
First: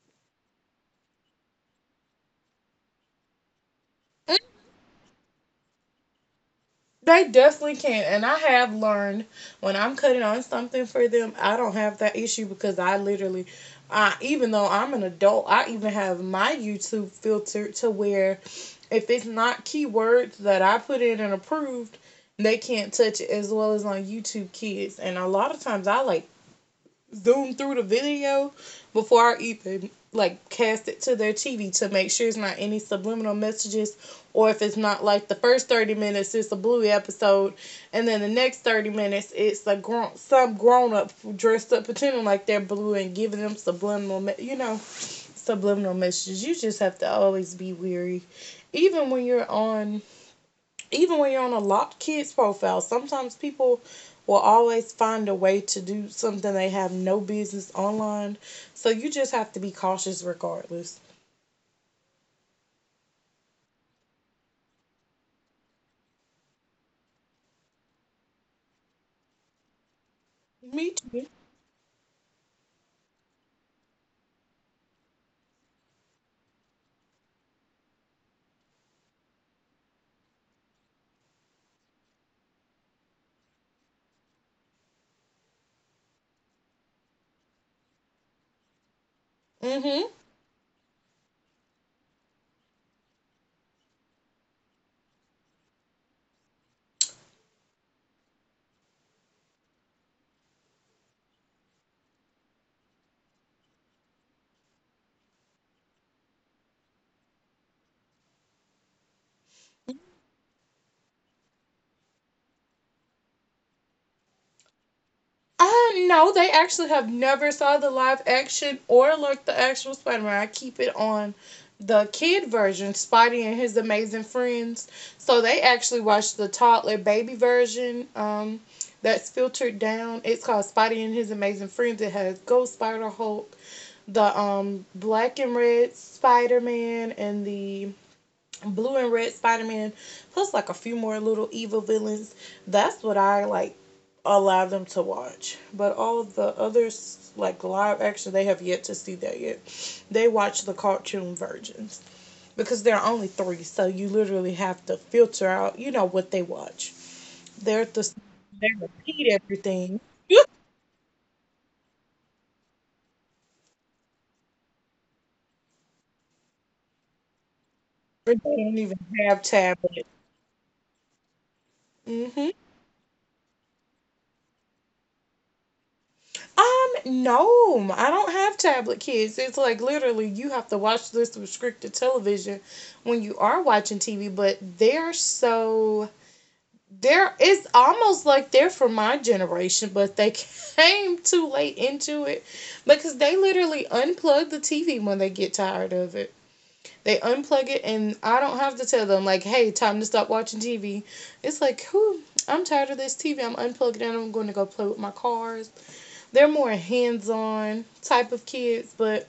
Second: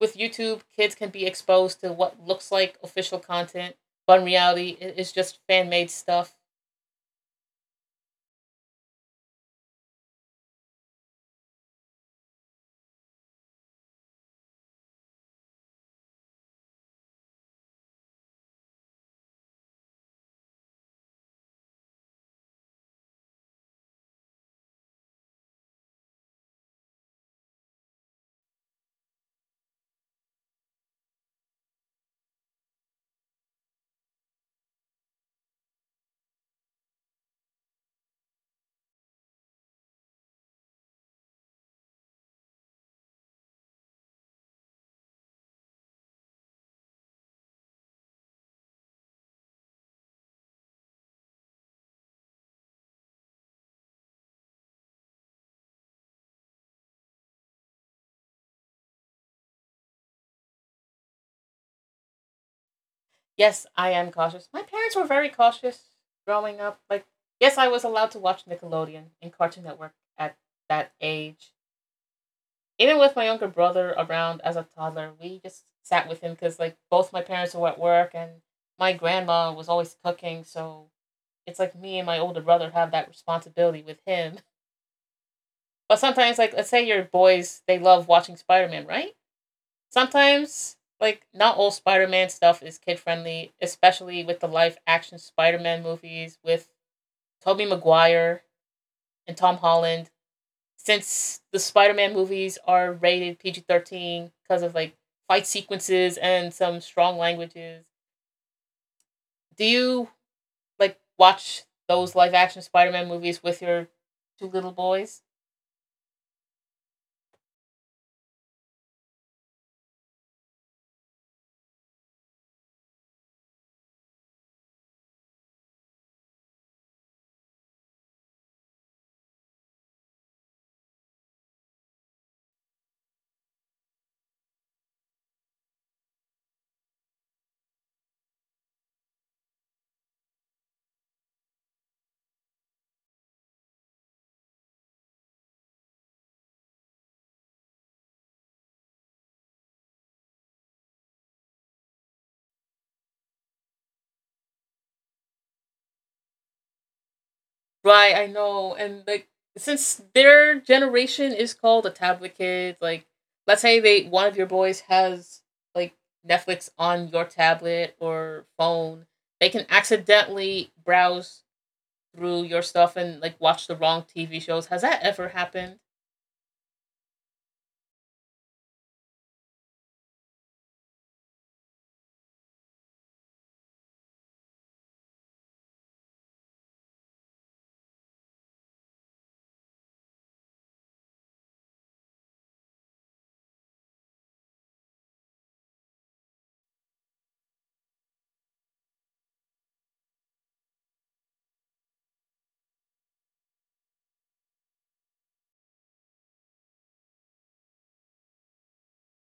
[SPEAKER 1] with YouTube, kids can be exposed to what looks like official content, but in reality, it is just fan made stuff.
[SPEAKER 2] They definitely can. And I have learned when I'm cutting on something for them, I don't have that issue because even though I'm an adult, I even have my YouTube filter to where if it's not keywords that I put in and approved, they can't touch it, as well as on YouTube Kids. And a lot of times I like zoom through the video before I even like cast it to their TV to make sure it's not any subliminal messages, or if it's not like the first 30 minutes it's a Bluey episode and then the next 30 minutes it's a grown up dressed up pretending like they're blue and giving them subliminal messages. You just have to always be weary, even when you're on even when you're on a locked kids profile, sometimes people will always find a way to do something they have no business online. So you just have to be cautious regardless.
[SPEAKER 1] Yes, I am cautious. My parents were very cautious growing up. Like, yes, I was allowed to watch Nickelodeon and Cartoon Network at that
[SPEAKER 2] Me too.
[SPEAKER 1] age. Even with my younger brother around as a toddler, we just sat with him because like both my parents were at work and my grandma was always cooking, so it's like me and my older brother have that responsibility with him. But sometimes, like let's say your boys, they love watching Spider Man, right?
[SPEAKER 2] Hmm
[SPEAKER 1] Sometimes, like not all Spider Man stuff is kid friendly, especially with the live action Spider Man movies with Tobey Maguire and Tom Holland. Since the Spider-Man movies are rated PG-13 because of like fight sequences and some strong languages, do you like watch those live action Spider-Man movies with your two little boys?
[SPEAKER 2] Uh, no, they actually have never saw the live action or like the actual Spider-Man. I keep it on the kid version, Spidey and His Amazing Friends. So they actually watched the toddler baby version. That's filtered down. It's called Spidey and His Amazing Friends. It has Ghost Spider Hulk, the black and red Spider-Man, and the Blue and Red Spider Man, plus like a few more little evil villains. That's what I like allow them to watch. But all of the others, like live action, they have yet to see that yet. They watch the cartoon versions because there are only three, so you literally have to filter out, you know, what they watch. They're the
[SPEAKER 1] Right, I
[SPEAKER 2] they
[SPEAKER 1] know. And like
[SPEAKER 2] repeat everything.
[SPEAKER 1] since their generation is called a tablet kid, let's say they one of your boys has like Netflix on your tablet
[SPEAKER 2] They
[SPEAKER 1] or
[SPEAKER 2] don't even
[SPEAKER 1] phone,
[SPEAKER 2] have
[SPEAKER 1] they can
[SPEAKER 2] tablets.
[SPEAKER 1] accidentally browse through
[SPEAKER 2] Hmm
[SPEAKER 1] your stuff and like watch the wrong TV shows. Has that ever happened?
[SPEAKER 2] Um, no, I don't have tablet kids. It's like literally you have to watch this restricted television when you are watching TV, but they're so they're it's almost like they're from my generation, but they came too late into it because they literally unplug the TV when they get tired of it. They unplug it and I don't have to tell them like, "Hey, time to stop watching TV." It's like, "Who? I'm tired of this TV. I'm unplugging it, and I'm going to go play with my cars." They're more hands-on type of kids, but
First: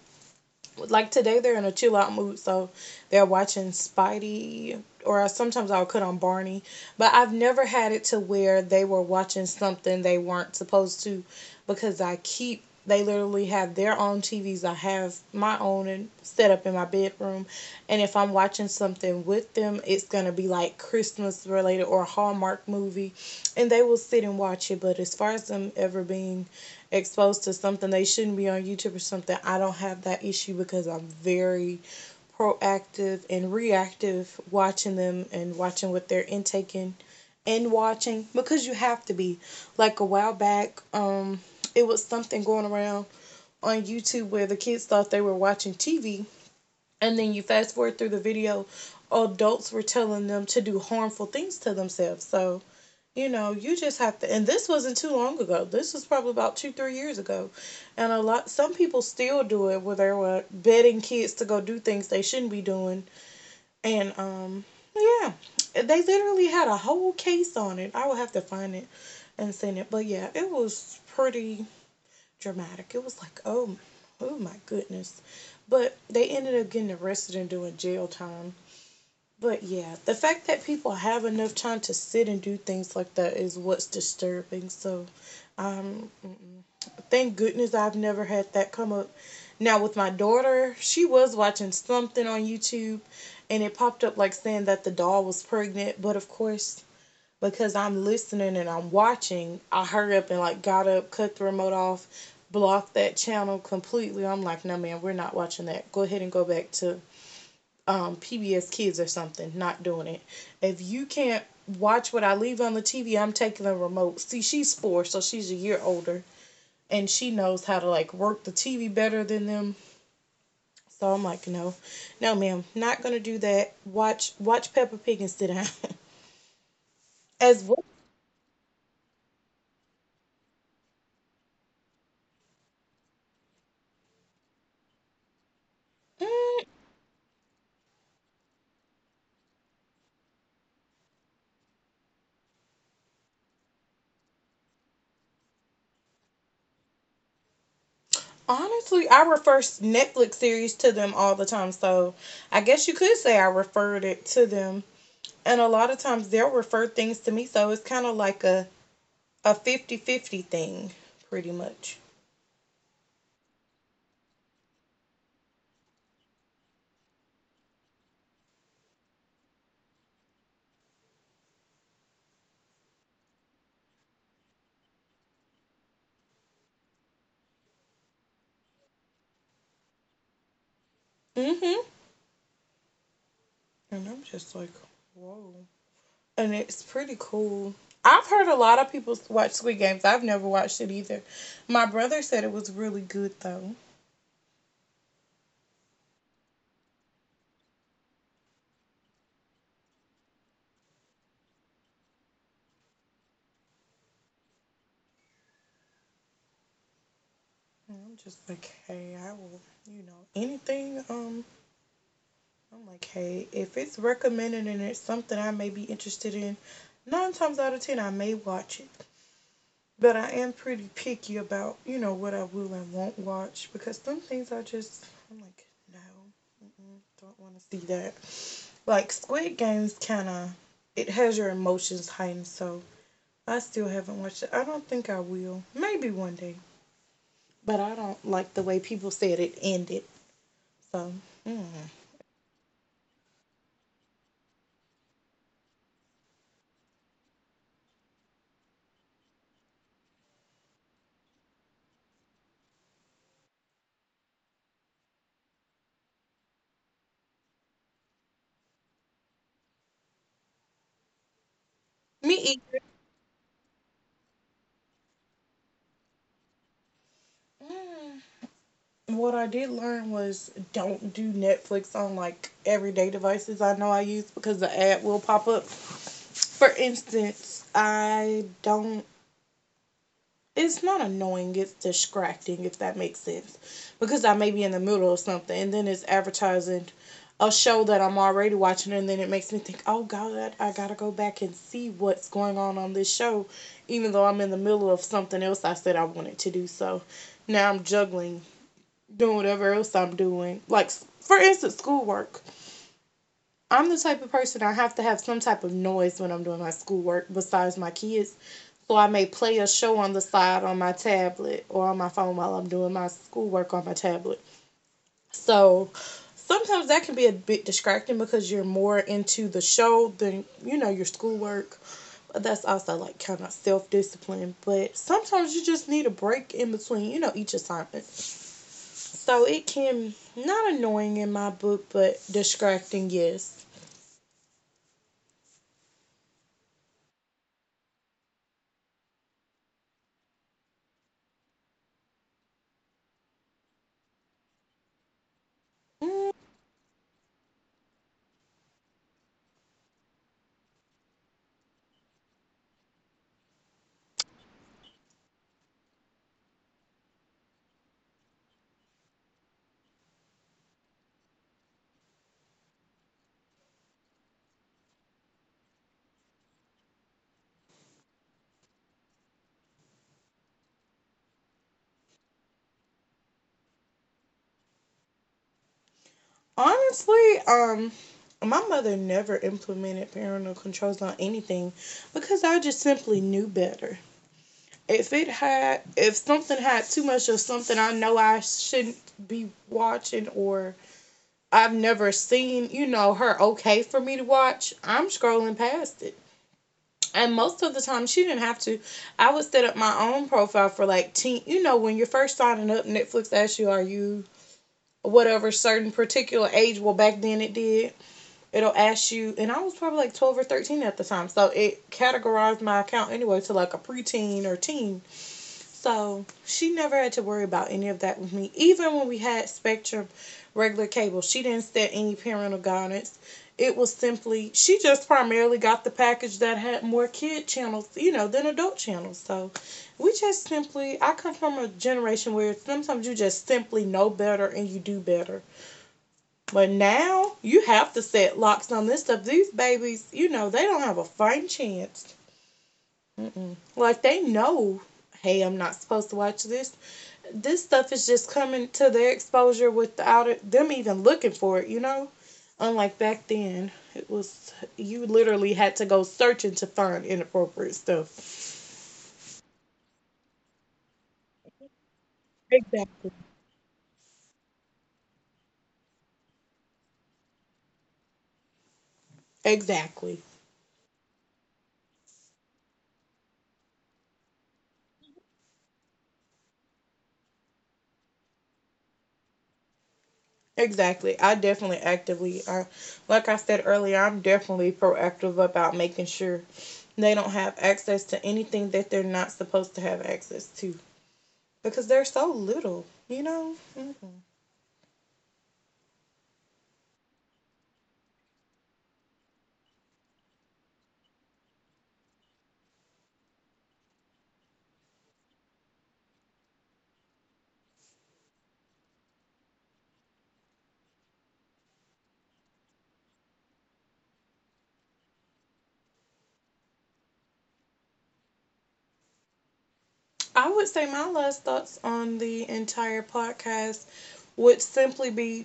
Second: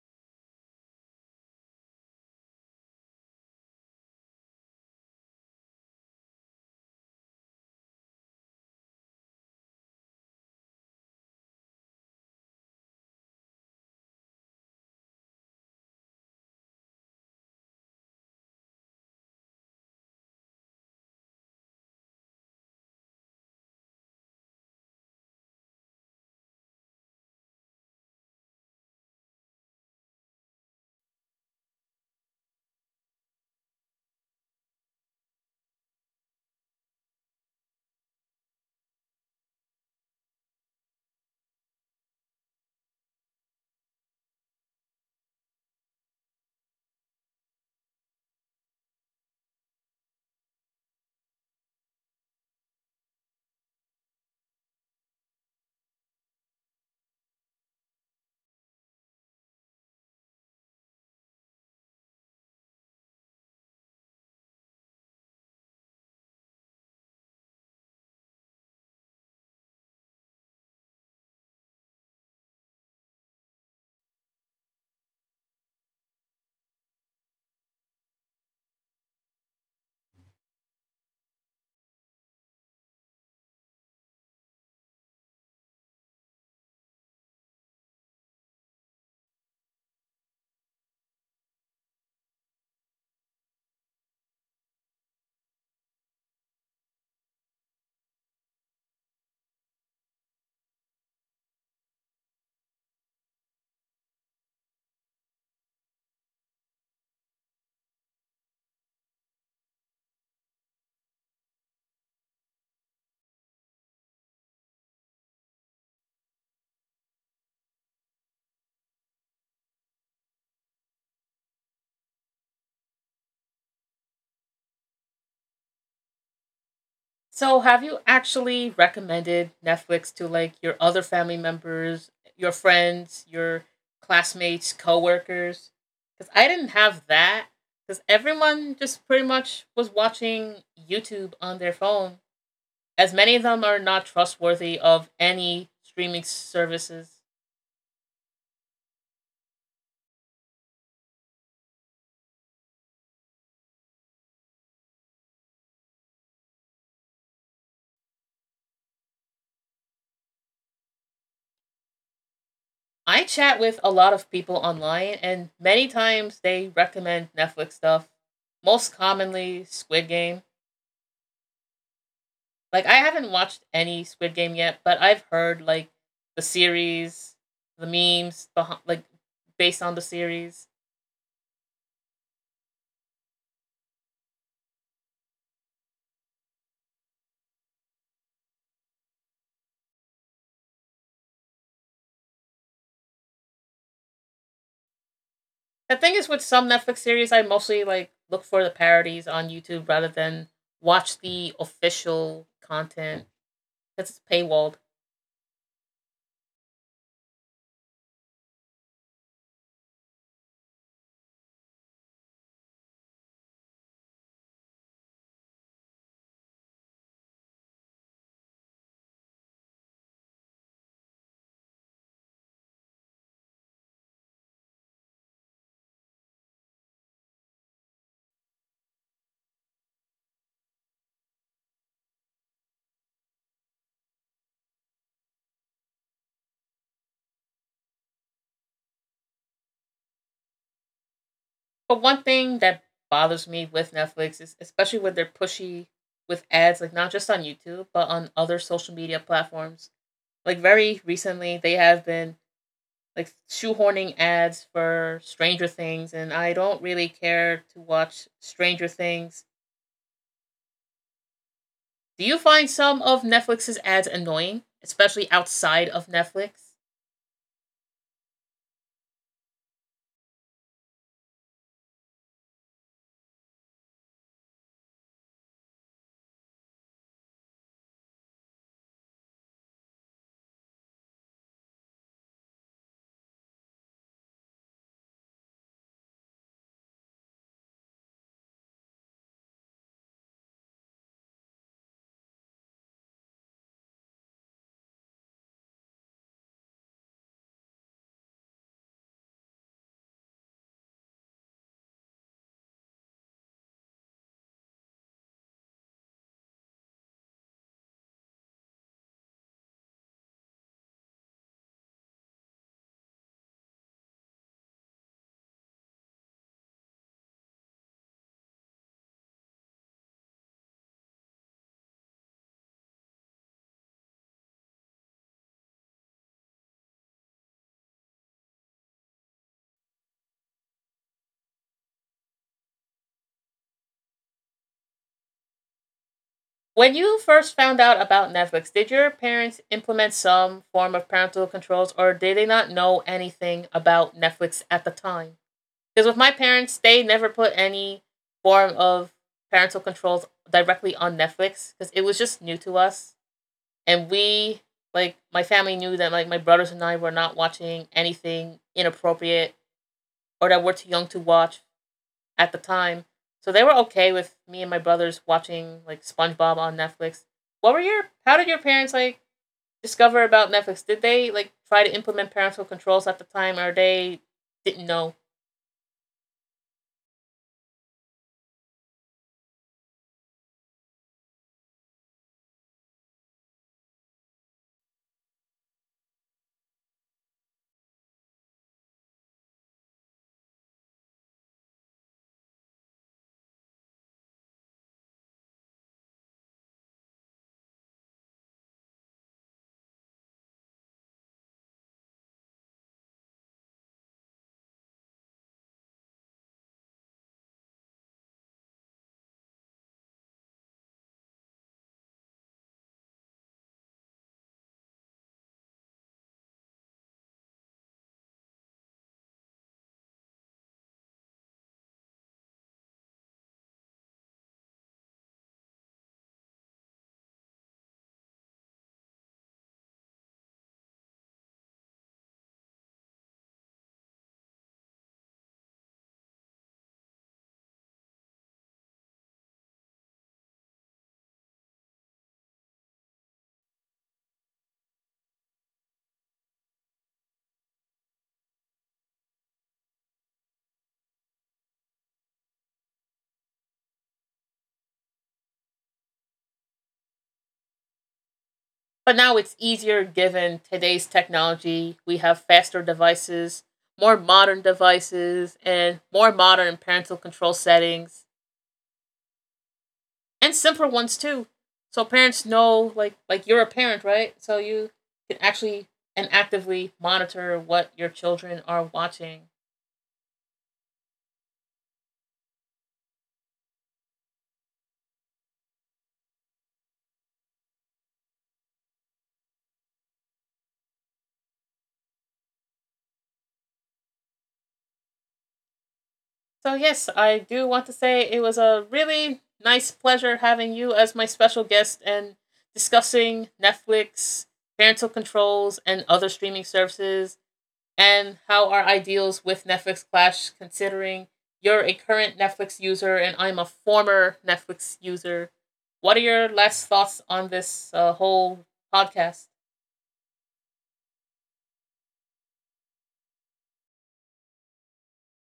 [SPEAKER 2] like today they're in a chill out mood, so they're watching Spidey, or sometimes I'll cut on Barney, but I've never had it to where they were watching something they weren't supposed to because I keep they literally have their own TVs. I have my own and set up in my bedroom. And if I'm watching something with them, it's going to be like Christmas related or a Hallmark movie. And they will sit and watch it. But as far as them ever being exposed to something they shouldn't be on YouTube or something, I don't have that issue because I'm very proactive and reactive, watching them and watching what they're intaking and watching, because you have to be. Like a while back, it was something going around on YouTube where the kids thought they were watching TV, and then you fast forward through the video, adults were telling them to do harmful things to themselves. So you know you just have to, and this wasn't too long ago, this was probably about 2 3 years ago, and a lot some people still do it, where they were betting kids to go do things they shouldn't be doing. And yeah, they literally had a whole case on it. I will have to find it and send it. But yeah, it was pretty dramatic. It was like, oh, oh my goodness. But they ended up getting arrested and doing jail time. But yeah, the fact that people have enough time to sit and do things like that is what's disturbing. So, um, thank goodness I've never had that come up. Now, with my daughter, she was watching something on YouTube and it popped up like saying that the doll was pregnant. But of course, because I'm listening and I'm watching, I hurried up and like got up, cut the remote off, blocked that channel completely. I'm like, no, man, we're not watching that. Go ahead and go back to PBS Kids or something. Not doing it. If you can't watch what I leave on the TV, I'm taking the remote. See, she's four, so she's a year older, and she knows how to like work the TV better than them. So I'm like, no, no, ma'am, not gonna do that. Watch Peppa Pig and sit down.
[SPEAKER 1] So,
[SPEAKER 2] As
[SPEAKER 1] have
[SPEAKER 2] well,
[SPEAKER 1] you actually recommended Netflix to like your other family members, your friends, your classmates, coworkers? Because I didn't have that. Because everyone just pretty much was watching YouTube on their phone, as many of them are not trustworthy of any streaming services.
[SPEAKER 2] honestly, I refer Netflix series to them all the time, so I guess you could say I referred it to them. And a lot of times they'll refer things to me, so it's kind of like a 50-50 thing, pretty much.
[SPEAKER 1] I chat with a lot of people online, and many times they recommend Netflix stuff. Most commonly, Squid Game. Like, I haven't watched any Squid Game yet, but I've heard, like, the series, the memes, behind, like, based on the series.
[SPEAKER 2] Hmm And I'm just like, whoa. And it's pretty cool. I've heard a lot of people watch Squid Games. I've never watched it either. My brother said it was really good though.
[SPEAKER 1] The thing is, with some Netflix series, I mostly, like, look for the parodies on YouTube rather than watch the official content because it's paywalled.
[SPEAKER 2] And I'm just like, hey, I will, you know, anything. I'm like, hey, if it's recommended and it's something I may be interested in, 9 times out of 10 I may watch it. But I am pretty picky about, you know, what I will and won't watch because some things I just, I'm like, no, mm-mm, don't want to see that. Like Squid Game's kind of, it has your emotions heightened, so I still haven't watched it. I don't think I will. Maybe one day. But I don't like the way people said it ended, so. Mm.
[SPEAKER 1] But one thing that bothers me with Netflix is especially when they're pushy with ads, like not just on YouTube, but on other social media platforms. Like very recently, they have been like shoehorning ads for Stranger Things, and I don't really care to watch Stranger Things. Do
[SPEAKER 2] Me
[SPEAKER 1] you find
[SPEAKER 2] either.
[SPEAKER 1] some of Netflix's ads annoying, especially outside of Netflix?
[SPEAKER 2] Mm. What I did learn was don't do Netflix on like everyday devices I know I use, because the ad will pop up. For instance, I don't. It's not annoying. It's distracting, if that makes sense, because I may be in the middle of something, and then it's advertising a show that I'm already watching, and then it makes me think, oh God, I gotta go back and see what's going on this show, even though I'm in the middle of something else I said I wanted to do. So now I'm juggling, doing whatever else I'm doing. Like, for instance, schoolwork. I'm the type of person, I have to have some type of noise when I'm doing my schoolwork besides my kids. So I may play a show on the side on my tablet or on my phone while I'm doing my schoolwork on my tablet. So sometimes that can be a bit distracting because you're more into the show than, your schoolwork. But that's also like kind of self discipline. But sometimes you just need a break in between, each assignment. So it can, not annoying in my book, but distracting, yes.
[SPEAKER 1] When you first found out about Netflix, did your parents implement some form of parental controls or did they not know anything about Netflix at the time? Because with my
[SPEAKER 2] Mm.
[SPEAKER 1] parents, they never put any form of parental controls directly on Netflix because it was just new to us. And we, like, my family knew that, like, my brothers and I were not watching anything inappropriate or that we're too young to watch at the time. So they were okay with me and my brothers watching like SpongeBob on Netflix. What were your How did your parents like discover about Netflix? Did they like try to implement parental controls at the time, or they didn't know?
[SPEAKER 2] Honestly, my mother never implemented parental controls on anything because I just simply knew better. If something had too much of something I know I shouldn't be watching, or I've never seen, you know, her okay for me to watch, I'm scrolling past it. And most of the time, she didn't have to. I would set up my own profile for like teen. You know, when you're first signing up, Netflix asks you, are you whatever certain particular age? Well, back then it did, it'll ask you, and I was probably like 12 or 13 at the time, so it categorized my account anyway to like a preteen or teen. So she never had to worry about any of that with me. Even when we had Spectrum regular cable, she didn't set any parental guidance. It was simply, she just primarily got the package that had more kid channels, you know, than adult channels. So we just simply, I come from a generation where sometimes you just simply know better and you do better. But now you have to set locks on this stuff. These babies, you know, they don't have a fighting chance. Like, they know, hey, I'm not supposed to watch this. This stuff is just coming to their exposure without it, them even looking for it, you know? Unlike back then, it was you literally had to go searching to find inappropriate stuff.
[SPEAKER 1] But now it's easier given today's technology. We have faster
[SPEAKER 2] Exactly.
[SPEAKER 1] devices, more modern devices, and more modern parental control settings,
[SPEAKER 2] Exactly.
[SPEAKER 1] and simpler ones too. So parents know, like you're a parent, right? So you can actually and actively monitor what your children are watching.
[SPEAKER 2] Exactly. I definitely actively, I, like I said earlier, I'm definitely proactive about making sure they don't have access to anything that they're not supposed to have access to, because they're so little, you know? Mm-hmm.
[SPEAKER 1] So yes, I do want to say it was a really nice pleasure having you as my special guest and discussing Netflix, parental controls, and other streaming services, and how our ideals with Netflix clash, considering you're a current Netflix user and I'm a former Netflix user. What are your last thoughts on this whole podcast?
[SPEAKER 2] I would say my last thoughts on the entire podcast would simply be,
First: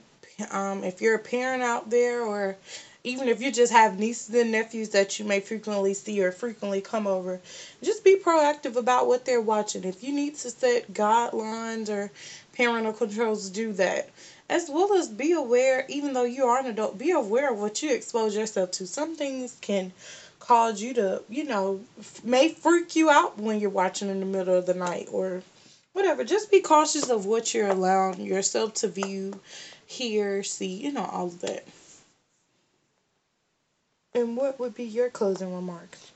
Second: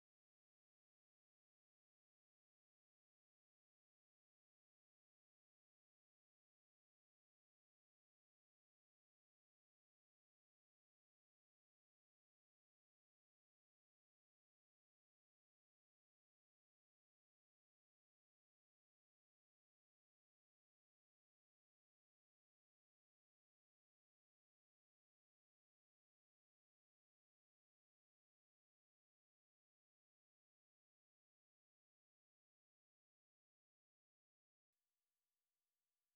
[SPEAKER 2] if you're a parent out there, or even if you just have nieces and nephews that you may frequently see or frequently come over, just be proactive about what they're watching. If you need to set guidelines or parental controls, do that. As well as, be aware, even though you are an adult, be aware of what you expose yourself to. Some things can cause you to, you know, may freak you out when you're watching in the middle of the night or whatever. Just be cautious of what you're allowing yourself to view, hear, see, you know, all of that. And what would be your closing remarks?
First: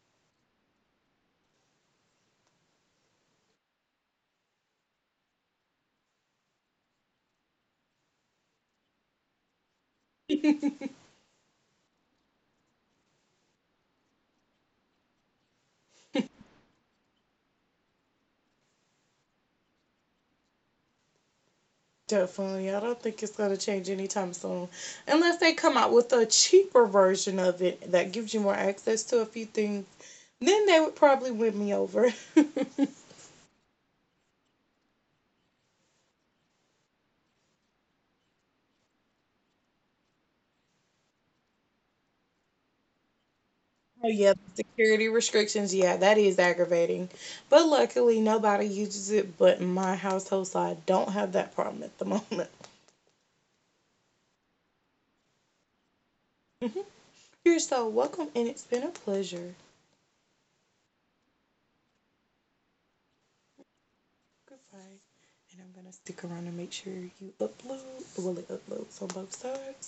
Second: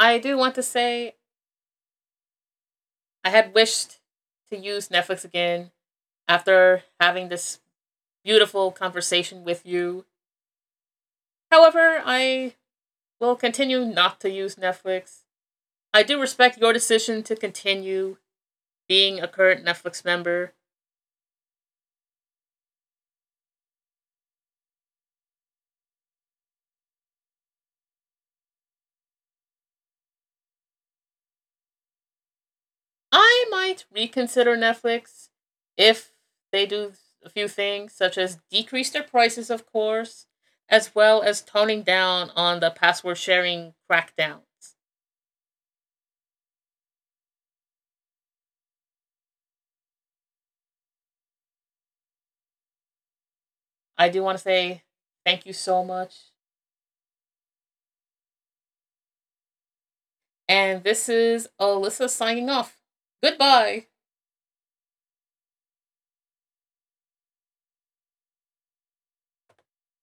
[SPEAKER 1] I do want to say I had wished to use Netflix again after having this beautiful conversation with you. However, I will continue not to use Netflix. I do respect your decision to continue being a current Netflix member.
[SPEAKER 2] Definitely. I don't think it's going to change anytime soon. Unless they come out with a cheaper version of it that gives you more access to a few things, then they would probably win me over.
[SPEAKER 1] I might reconsider Netflix if they do a few things, such as decrease their prices, of course, as well as toning down on the password sharing
[SPEAKER 2] Oh yeah, the
[SPEAKER 1] crackdowns.
[SPEAKER 2] security restrictions. Yeah, that is aggravating. But luckily, nobody uses it but my household, so I don't have that problem at the moment.
[SPEAKER 1] I do want to say thank you so much.
[SPEAKER 2] You're so welcome, and it's been a pleasure.
[SPEAKER 1] And this is Alyssa signing off. Goodbye.
[SPEAKER 2] Goodbye. And I'm gonna stick around and make sure you upload. Will it upload? On both sides?